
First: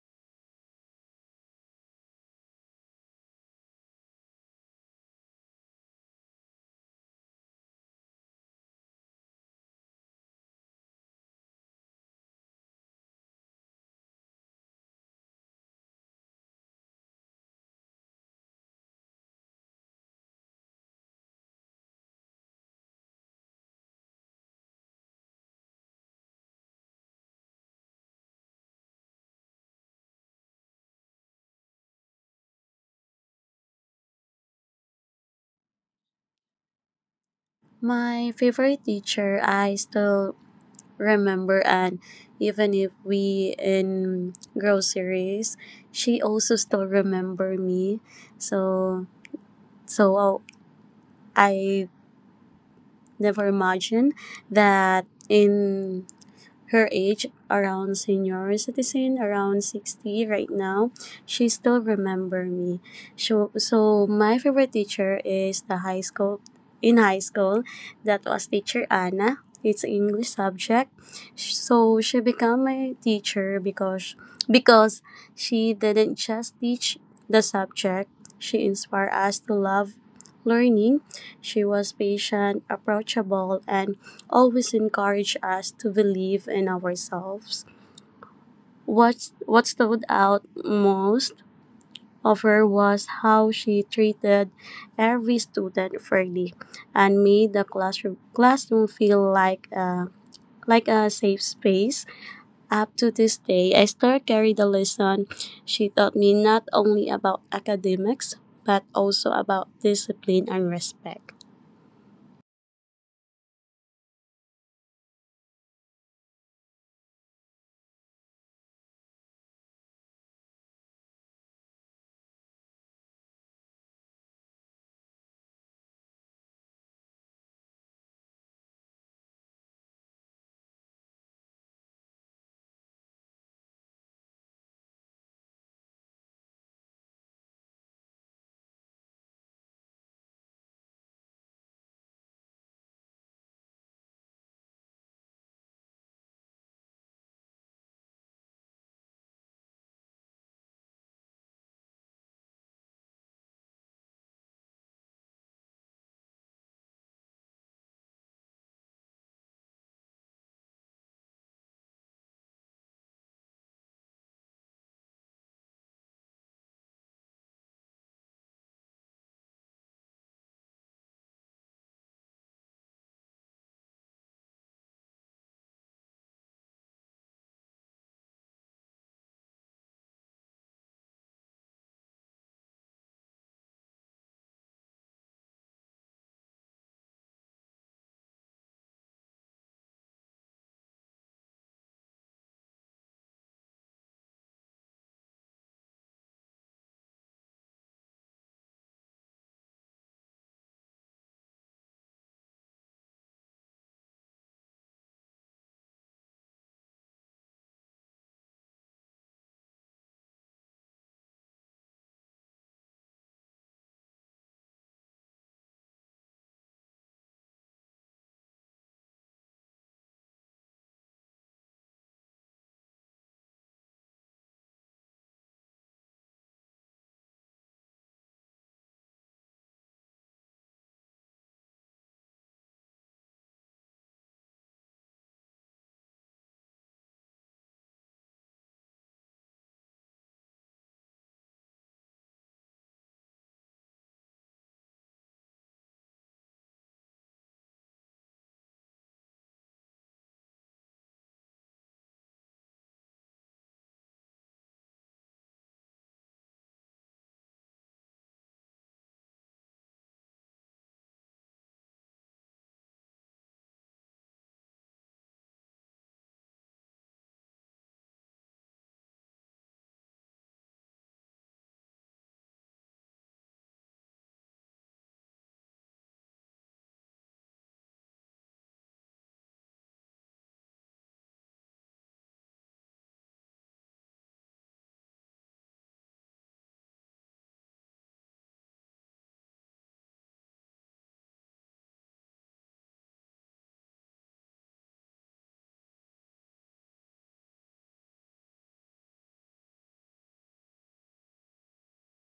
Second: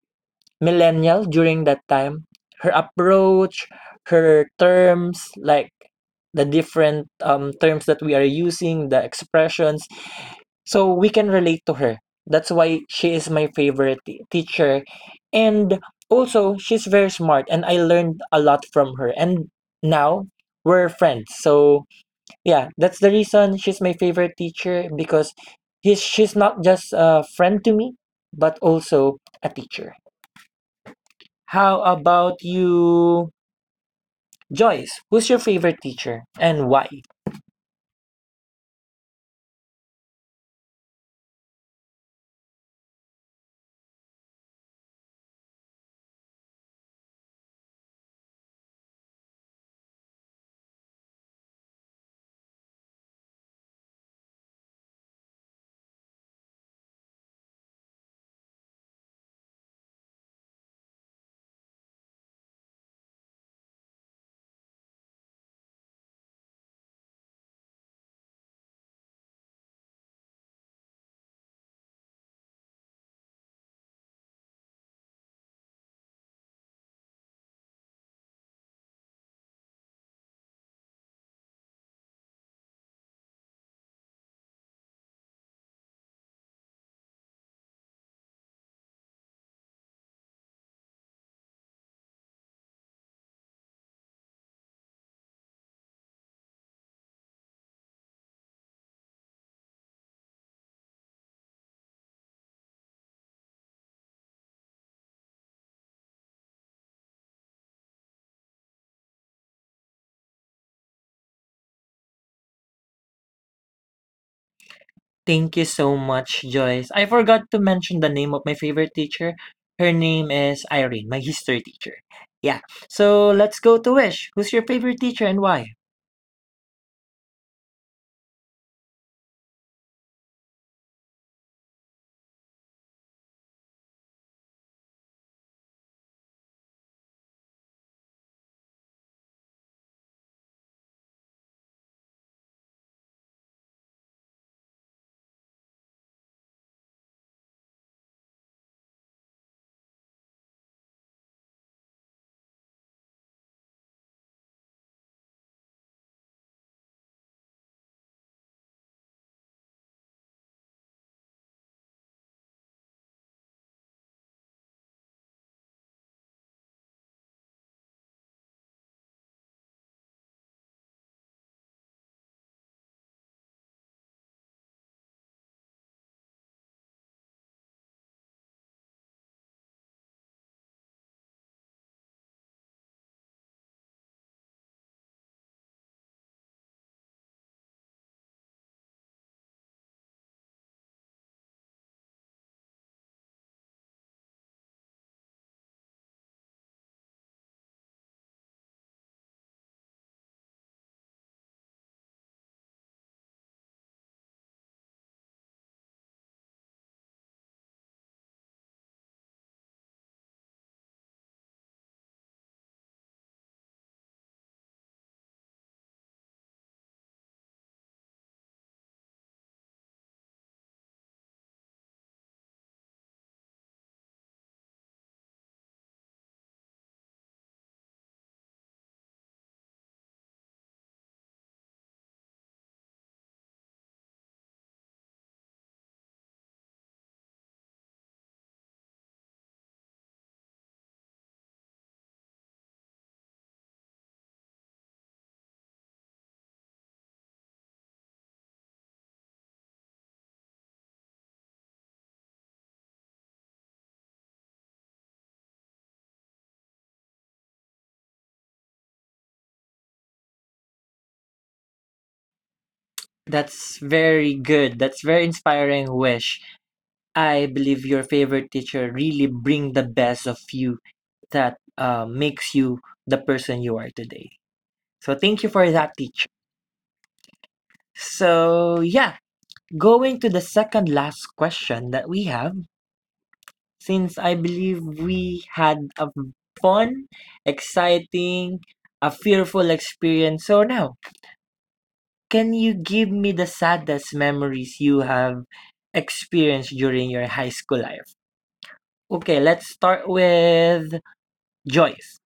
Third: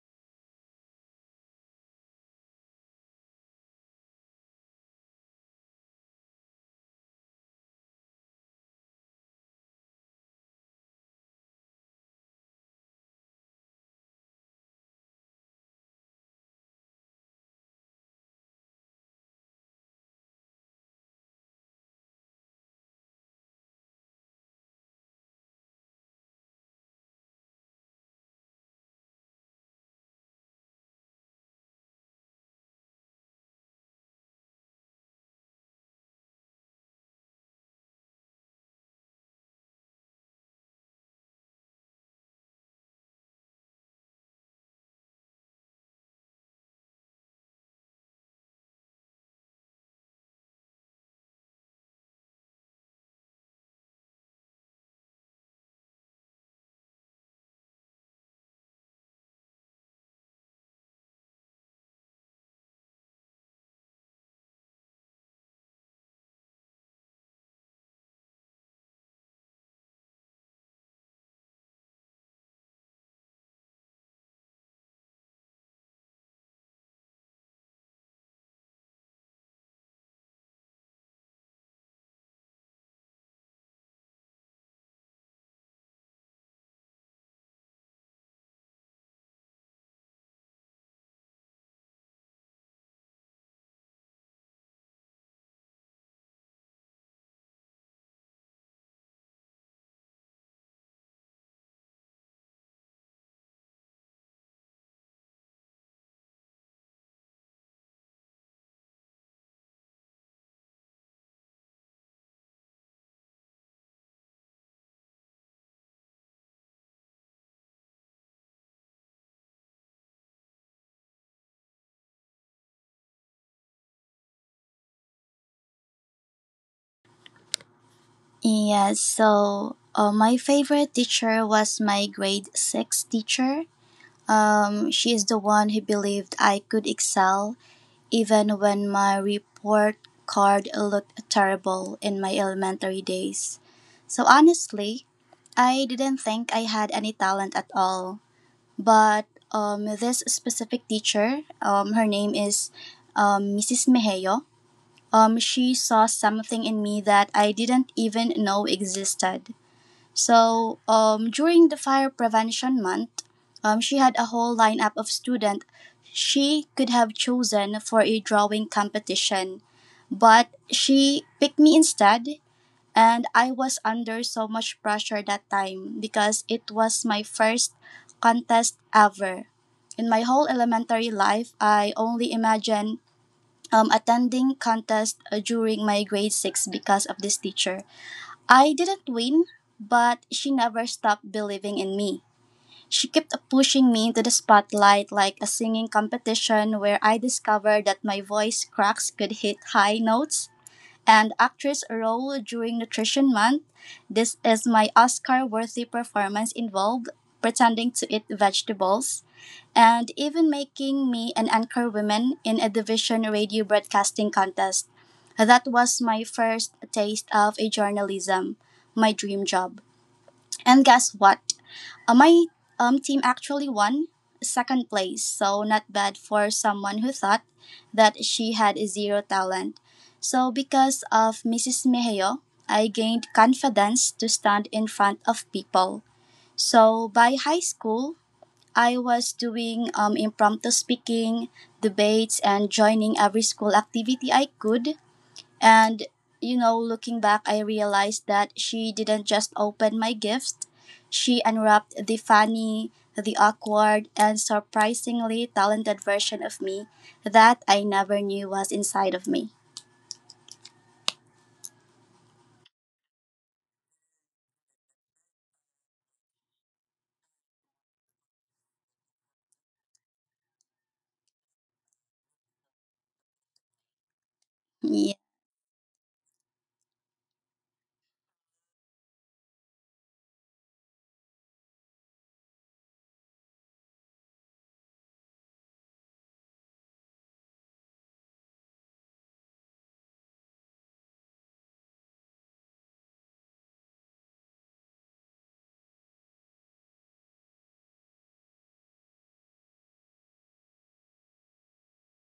Speaker 1: millennial during that time. Her approach, her terms, like the different terms that we are using, the expressions, so we can relate to her. That's why she is my favorite teacher, and also she's very smart, and I learned a lot from her. And now we're friends, so yeah, that's the reason she's my favorite teacher because she's not just a friend to me, but also a teacher. How about you, Joyce? Who's your favorite teacher and why?
Speaker 2: My favorite teacher, I still remember, and even if we in groceries, she also still remember me. So so i never imagined that in her age, around senior citizen, around 60 right now, she still remember me. So, my favorite teacher is the high school, in high school, that was teacher Anna. It's English subject. So she became my teacher because because she didn't just teach the subject, she inspired us to love learning. She was patient, approachable, and always encourage us to believe in ourselves. What stood out most of her was how she treated every student fairly and made the classroom feel like a safe space. Up to this day, I still carry the lesson she taught me not only about academics, but also about discipline and respect.
Speaker 1: Thank you so much, Joyce. I forgot to mention the name of my favorite teacher. Her name is Irene, my history teacher. Yeah, so let's go to Wish. Who's your favorite teacher and why?
Speaker 3: Yes, so my favorite teacher was my grade 6 teacher. She is the one who believed I could excel even when my report card looked terrible in my elementary days. So honestly, I didn't think I had any talent at all. But this specific teacher, her name is Mrs. Mejeo, she saw something in me that I didn't even know existed. So during the fire prevention month, she had a whole lineup of students she could have chosen for a drawing competition, but she picked me instead, and I was under so much pressure that time because it was my first contest ever. In my whole elementary life, I only imagine attending contest during my grade 6 because of this teacher. I didn't win, but she never stopped believing in me. She kept pushing me into the spotlight like a singing competition where I discovered that my voice cracks could hit high notes and actress role during Nutrition Month. This is my Oscar worthy performance involved pretending to eat vegetables and even making me an anchor woman in a division radio broadcasting contest. That was my first taste of a journalism, my dream job. And guess what? My team actually won second place, so not bad for someone who thought that she had zero talent. So, because of Mrs. Mejio, I gained confidence to stand in front of people. So, by high school, I was doing impromptu speaking, debates, and joining every school activity I could, and, you know, looking back, I realized that she didn't just open my gift, she unwrapped the funny, the awkward, and surprisingly talented version of me that I never knew was inside of me.
Speaker 1: That's very good. That's very inspiring, Wish. I believe your favorite teacher really bring the best of you that makes you the person you are today. So
Speaker 3: Yeah.
Speaker 1: thank you for that teacher. So yeah, going to the second last question that we have, since I believe we had a fun, exciting, a fearful experience. So now, can you give me the saddest memories you have experienced during your high school life? Okay, let's start with Joyce.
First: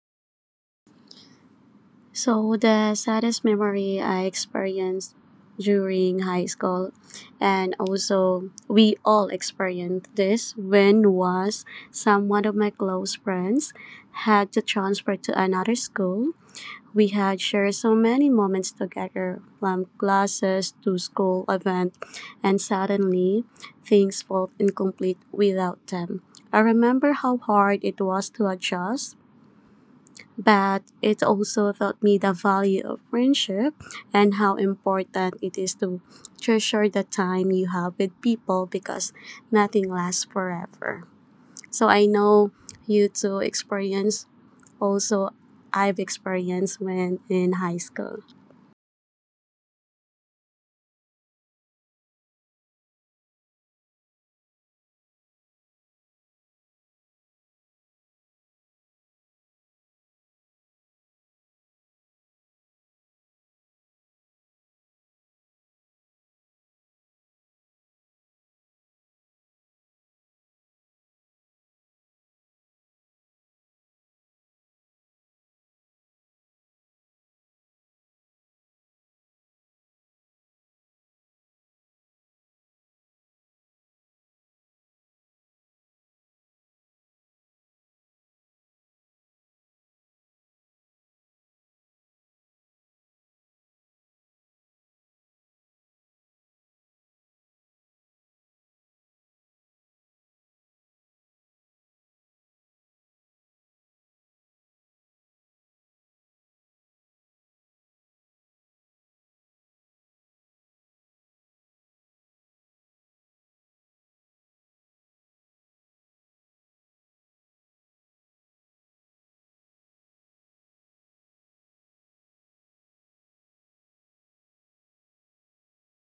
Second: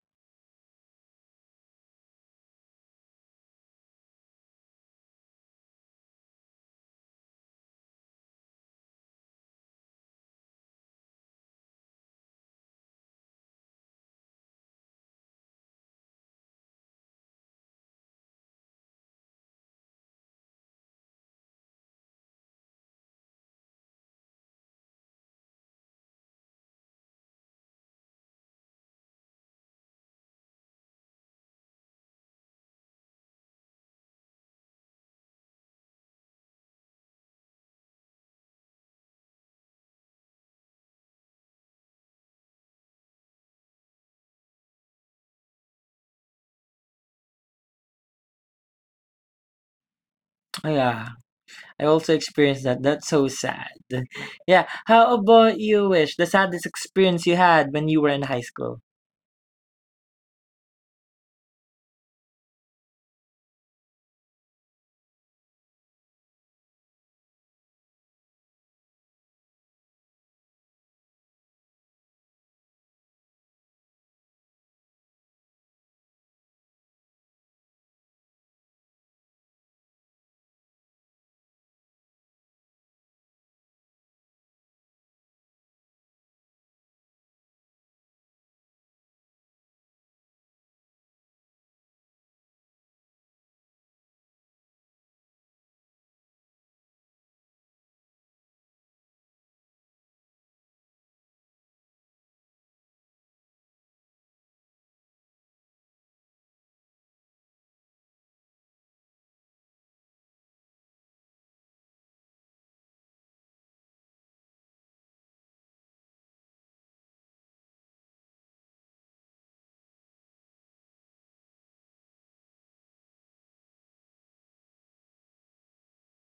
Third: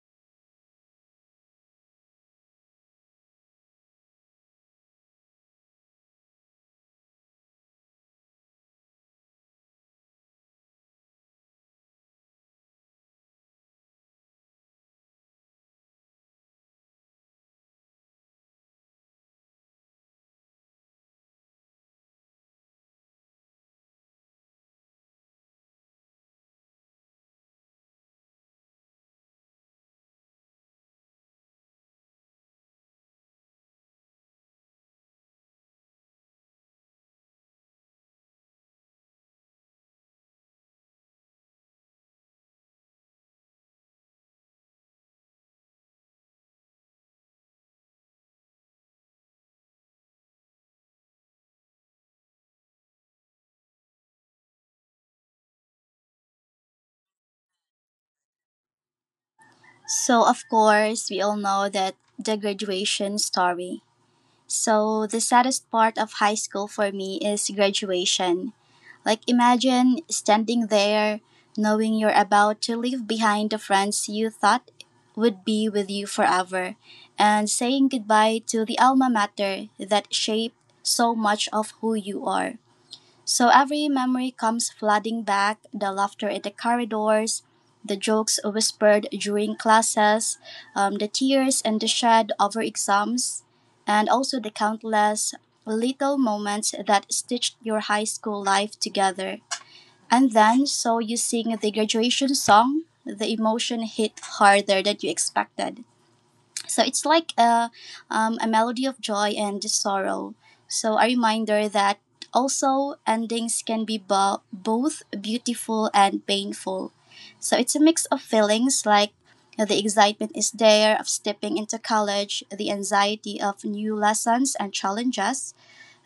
Speaker 2: So the saddest memory I experienced during high school, and also we all experienced this, when was some one of my close friends had to transfer to another school. We had shared so many moments together, from classes to school event, and suddenly things felt incomplete without them. I remember how hard it was to adjust, but it also taught me the value of friendship and how important it is to treasure the time you have with people, because nothing lasts forever. So I know you two experience, also I've experienced when in high school.
Speaker 1: Yeah, I also experienced that. That's so sad. Yeah, how about you, Wish? The saddest experience you had when you were in high school?
Speaker 3: So, of course, we all know that the graduation story. So, the saddest part of high school for me is graduation. Like, imagine standing there knowing you're about to leave behind the friends you thought would be with you forever and saying goodbye to the alma mater that shaped so much of who you are. So every memory comes flooding back the laughter in the corridors, the jokes whispered during classes, the tears and the shed over exams, and also the countless little moments that stitched your high school life together, and then, so you sing the graduation song, the emotion hit harder than you expected. So it's like a melody of joy and sorrow. So a reminder that also endings can be both beautiful and painful. So it's a mix of feelings like the excitement is there of stepping into college, the anxiety of new lessons and challenges,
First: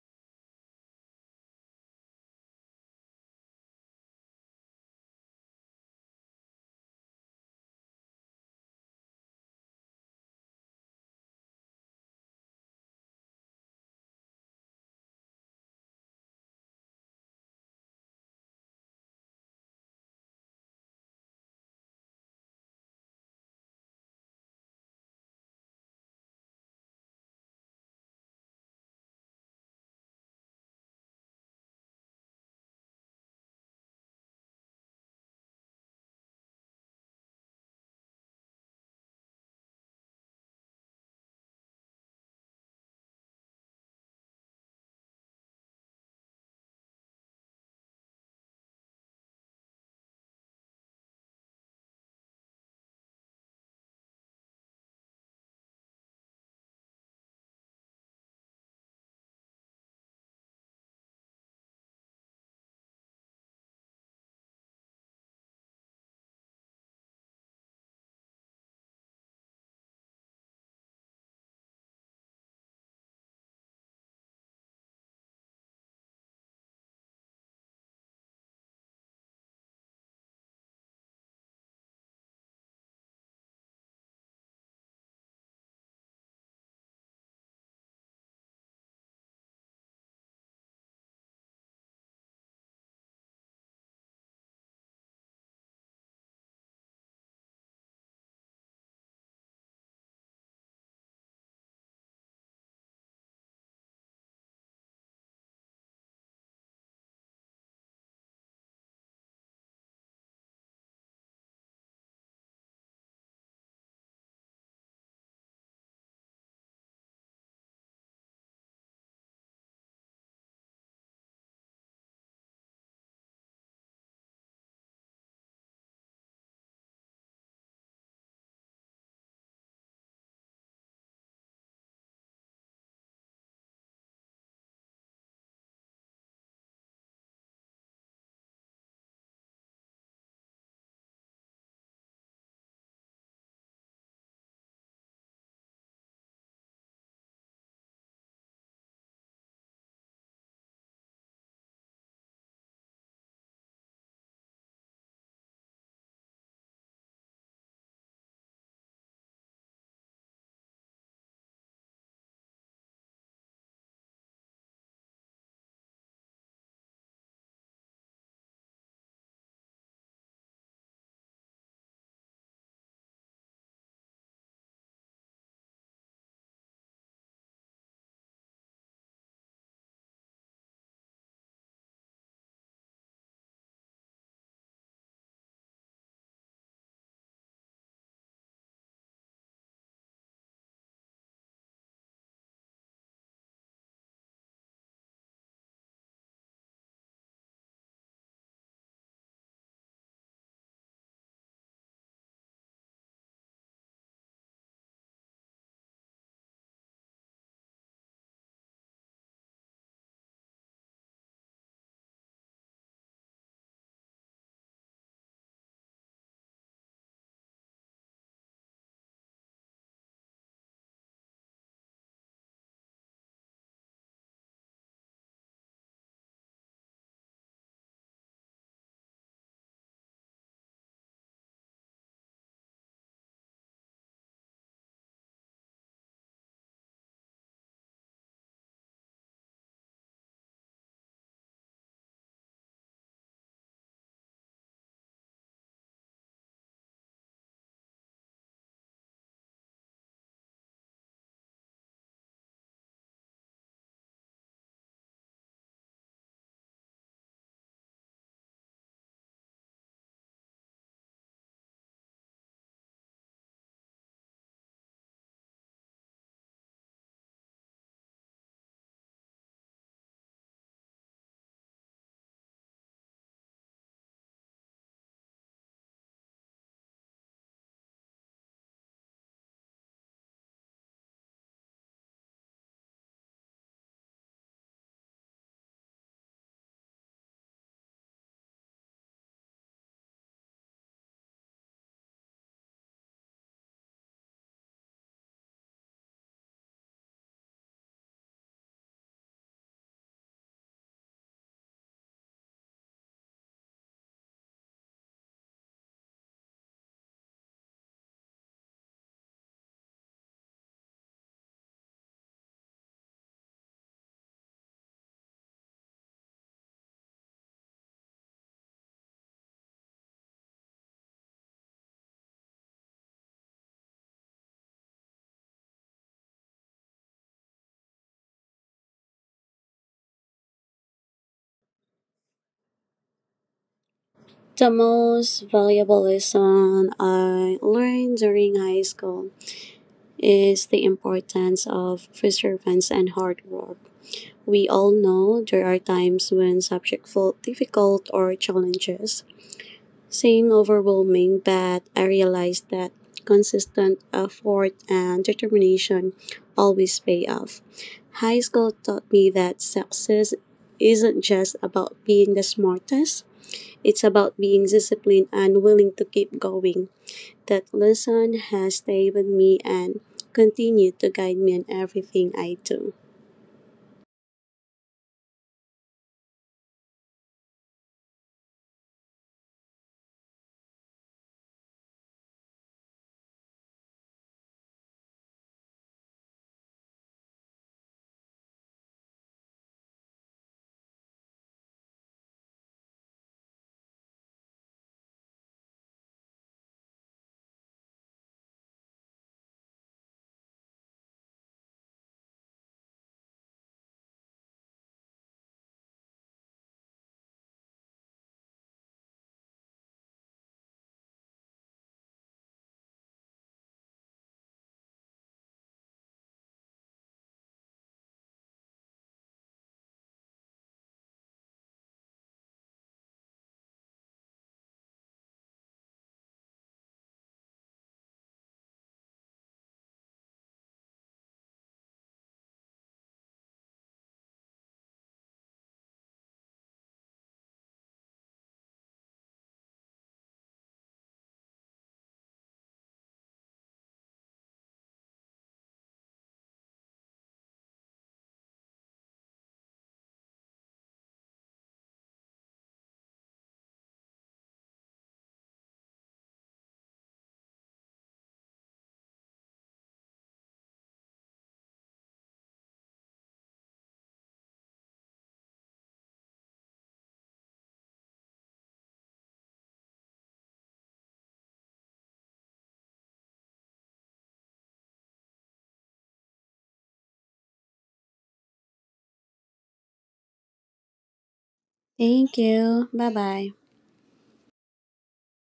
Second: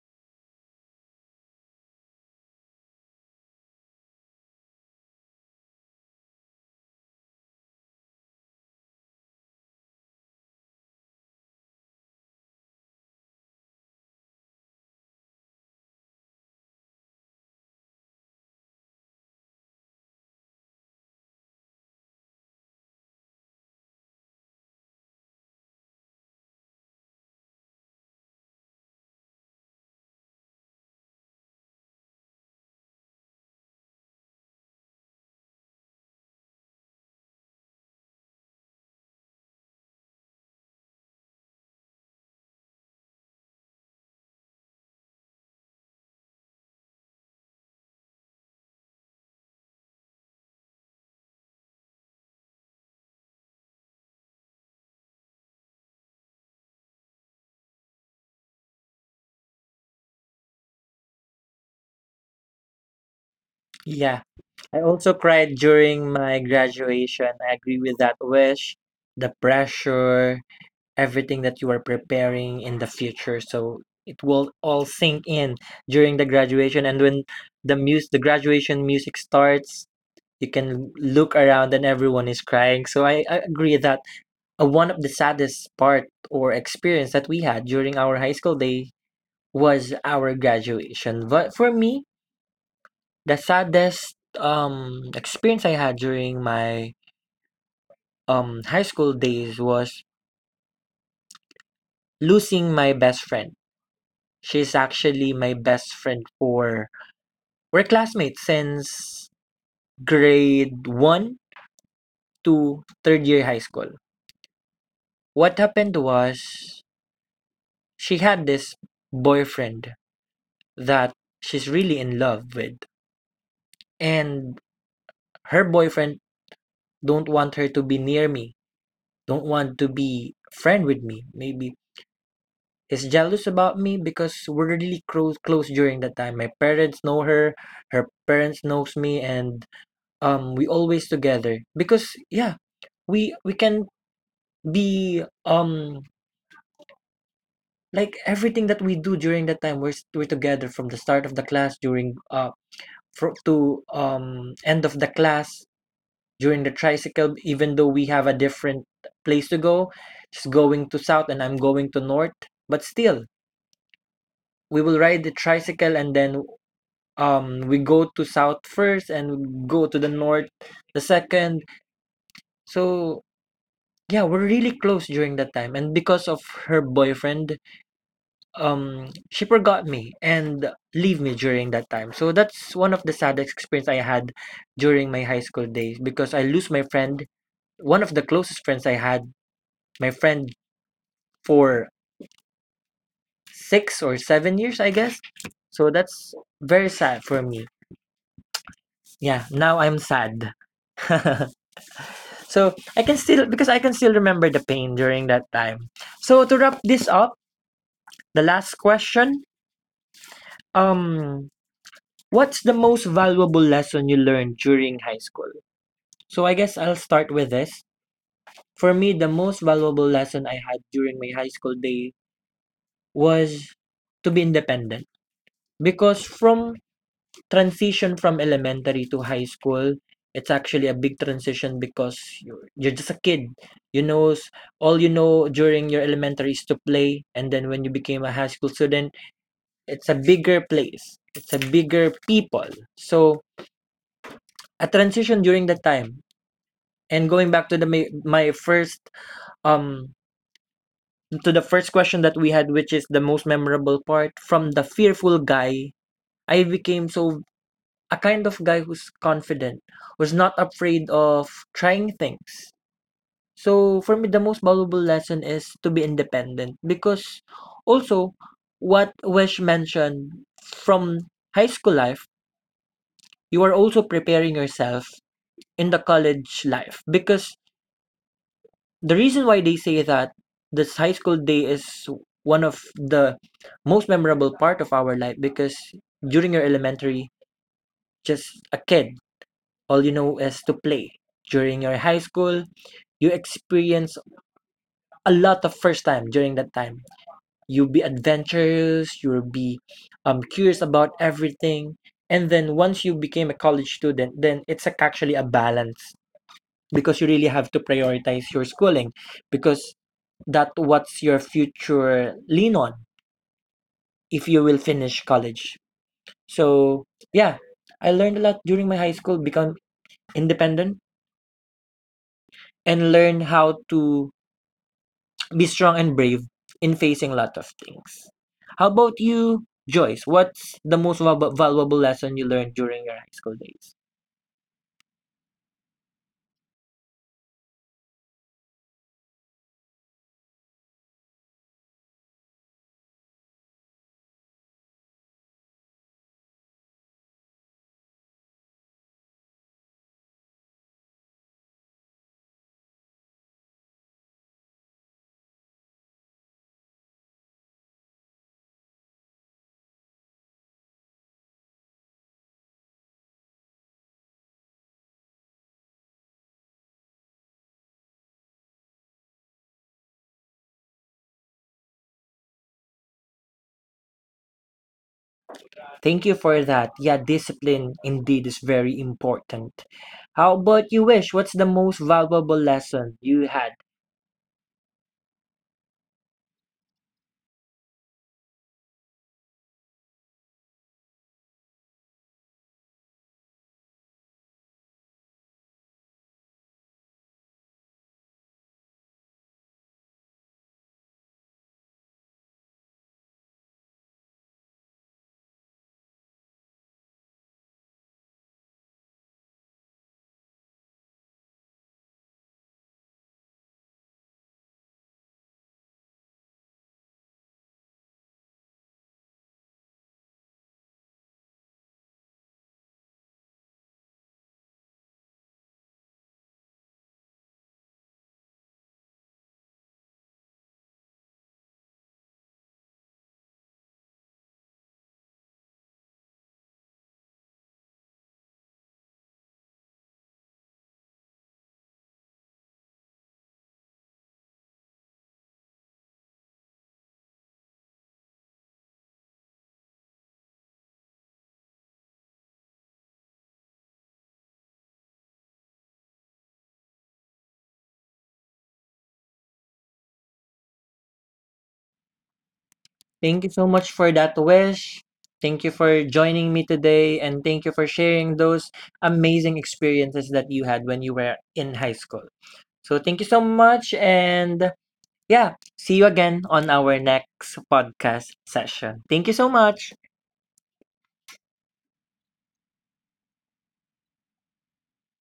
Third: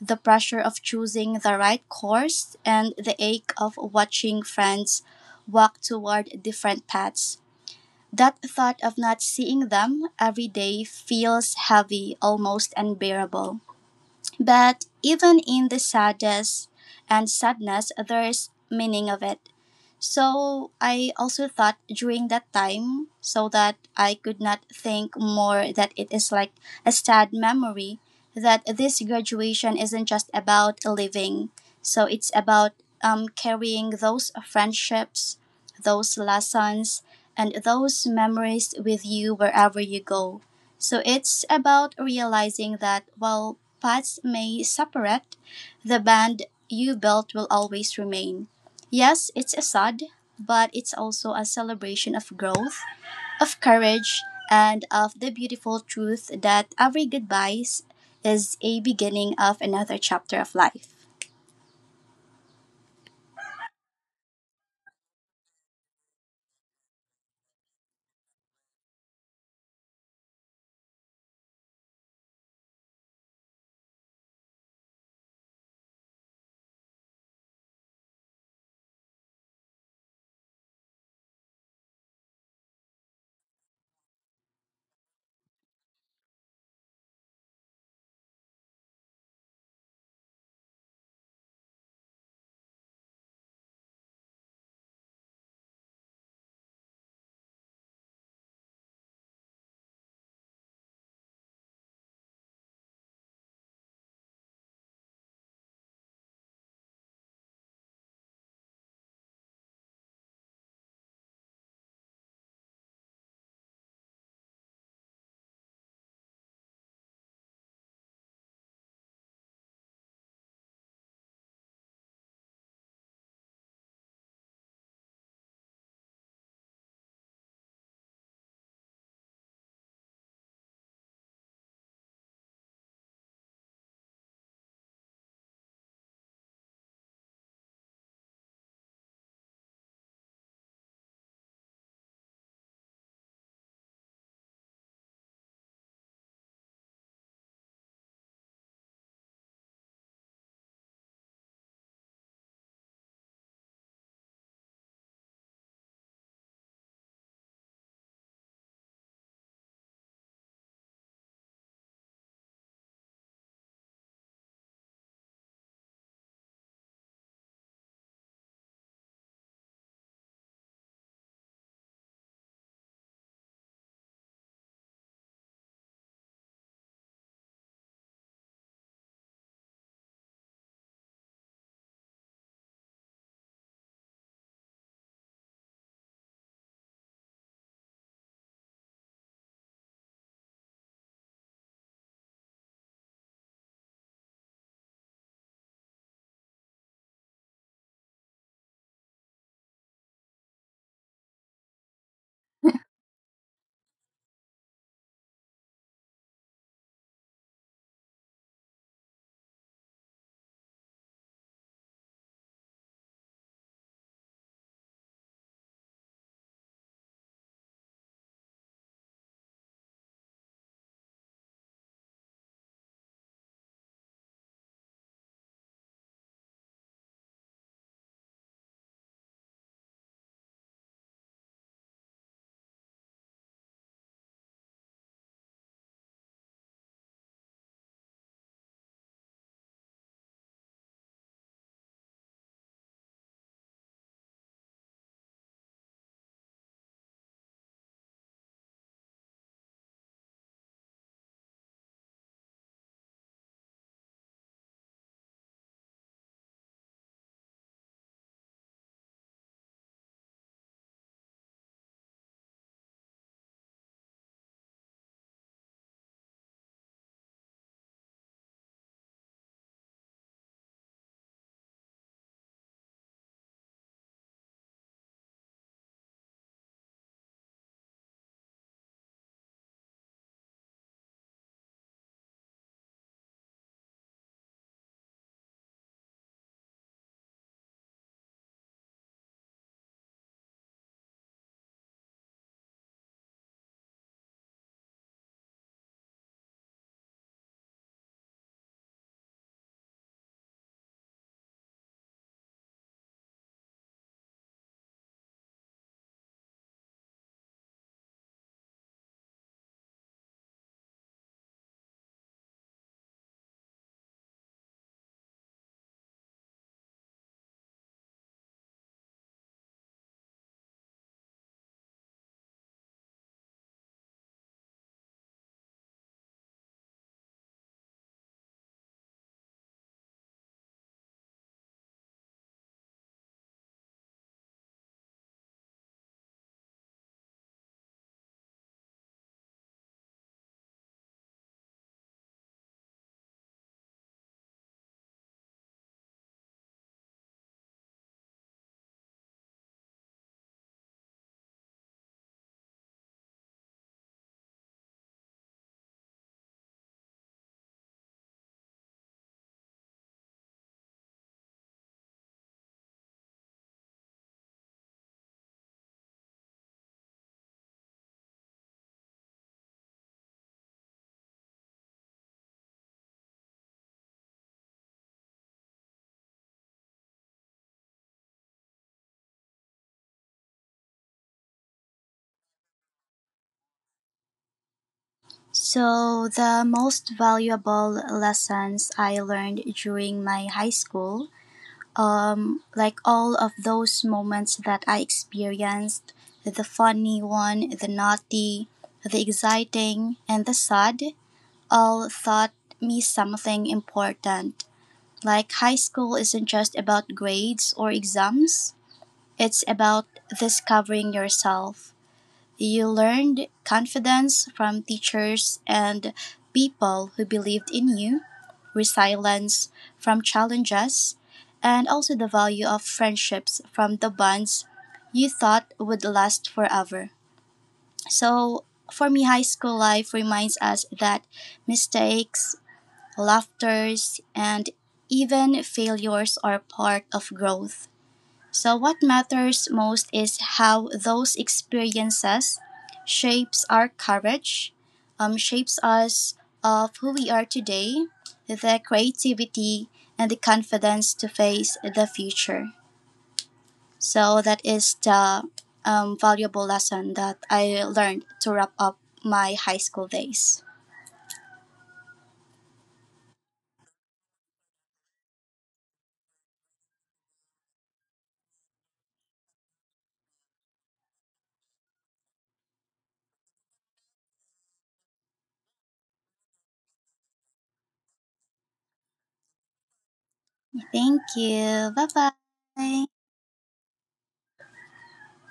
Speaker 3: the pressure of choosing the right course, and the ache of watching friends walk toward different paths. That thought of not seeing them every day feels heavy, almost unbearable. But even in the saddest and sadness, there's meaning of it. So I also thought during that time so that I could not think more that it is like a sad memory that this graduation isn't just about living. So it's about carrying those friendships, those lessons, and those memories with you wherever you go. So it's about realizing that while paths may separate, the band you built will always remain. Yes, it's a sad, but it's also a celebration of growth, of courage, and of the beautiful truth that every goodbye is a beginning of another chapter of life.
Speaker 1: Yeah, I also cried during my graduation. I agree with that, Wish. The pressure, everything that you are preparing in the future. So it will all sink in during the graduation. And when the graduation music starts, you can look around, and everyone is crying. So I agree that. One of the saddest part or experience that we had during our high school day was our graduation. But for me, the saddest experience I had during my high school days was losing my best friend. She's actually my best friend, for we're classmates since grade one to third year high school. What happened was, she had this boyfriend that she's really in love with, and her boyfriend don't want her to be near me, don't want to be friend with me. Maybe is jealous about me because we're really close, close during that time. My parents know her, her parents knows me, and we always together because yeah, we can be like everything that we do during that time, we're together from the start of the class during to end of the class during the tricycle, even though we have a different place to go. She's going to south, and I'm going to north. But still, we will ride the tricycle, and then we go to south first and go to the north the second. So yeah, we're really close during that time. And because of her boyfriend, she forgot me and leave me during that time. So that's one of the saddest experience I had during my high school days because I lose my friend, one of the closest friends I had. My friend for 6 or 7 years, I guess. So that's very sad for me. Yeah, now I'm sad. Because I can still remember the pain during that time. So to wrap this up, the last question, um, what's the most valuable lesson you learned during high school? So I guess I'll start with this. For me, the most valuable lesson I had during my high school day was to be independent, because from transition from elementary to high school, it's actually a big transition because you're just a kid. You knows all you know during your elementary is to play, and then when you became a high school student, it's a bigger place. It's a bigger people. So a transition during that time. And going back to the my, my first um to the first question that we had, which is the most memorable part from the fearful guy, I became so a kind of guy who's confident, who's not afraid of trying things. So for me, the most valuable lesson is to be independent because also what Wesh mentioned from high school life, you are also preparing yourself in the college life because the reason why they say that this high school day is one of the most memorable part of our life, because during your elementary, just a kid, all you know is to play. During your high school, you experience a lot of first time during that time. You'll be adventurous, you'll be curious about everything. And then once you became a college student, then actually a balance because you really have to prioritize your schooling because that what's your future lean on if you will finish college. So yeah, I learned a lot during my high school, become independent and learn how to be strong and brave in facing a lot of things. How about you, Joyce? What's the most valuable lesson you learned during your high school days?
Speaker 2: The most valuable lesson I learned during high school is the importance of perseverance and hard work. We all know there are times when subjects felt difficult or challenges. Saying overwhelming, but I realized that consistent effort and determination always pay off. High school taught me that success isn't just about being the smartest, it's about being disciplined and willing to keep going. That lesson has stayed with me and continued to guide me in everything I do.
Speaker 1: Thank you for that. Yeah, discipline indeed is very important. How about you, Wish? What's the most valuable lesson you had?
Speaker 3: So, the most valuable lessons I learned during my high school, like all of those moments that I experienced, the funny one, the naughty, the exciting, and the sad, all taught me something important. Like high school isn't just about grades or exams, it's about discovering yourself. You learned confidence from teachers and people who believed in you, resilience from challenges, and also the value of friendships from the bonds you thought would last forever. So, for me, high school life reminds us that mistakes, laughters, and even failures are part of growth. So, what matters most is how those experiences shapes our courage, shapes us of who we are today, the creativity, and the confidence to face the future. So, that is the valuable lesson that I learned to wrap up my high school days.
Speaker 1: Thank you so much for that, Wish. Thank you for joining me today, and thank you for sharing those amazing experiences that you had when you were in high school. So thank you so much, and yeah, see you again on our next podcast session. Thank you so much.
Speaker 3: Thank you. Bye
Speaker 2: Thank you.
Speaker 3: bye.
Speaker 2: Bye bye.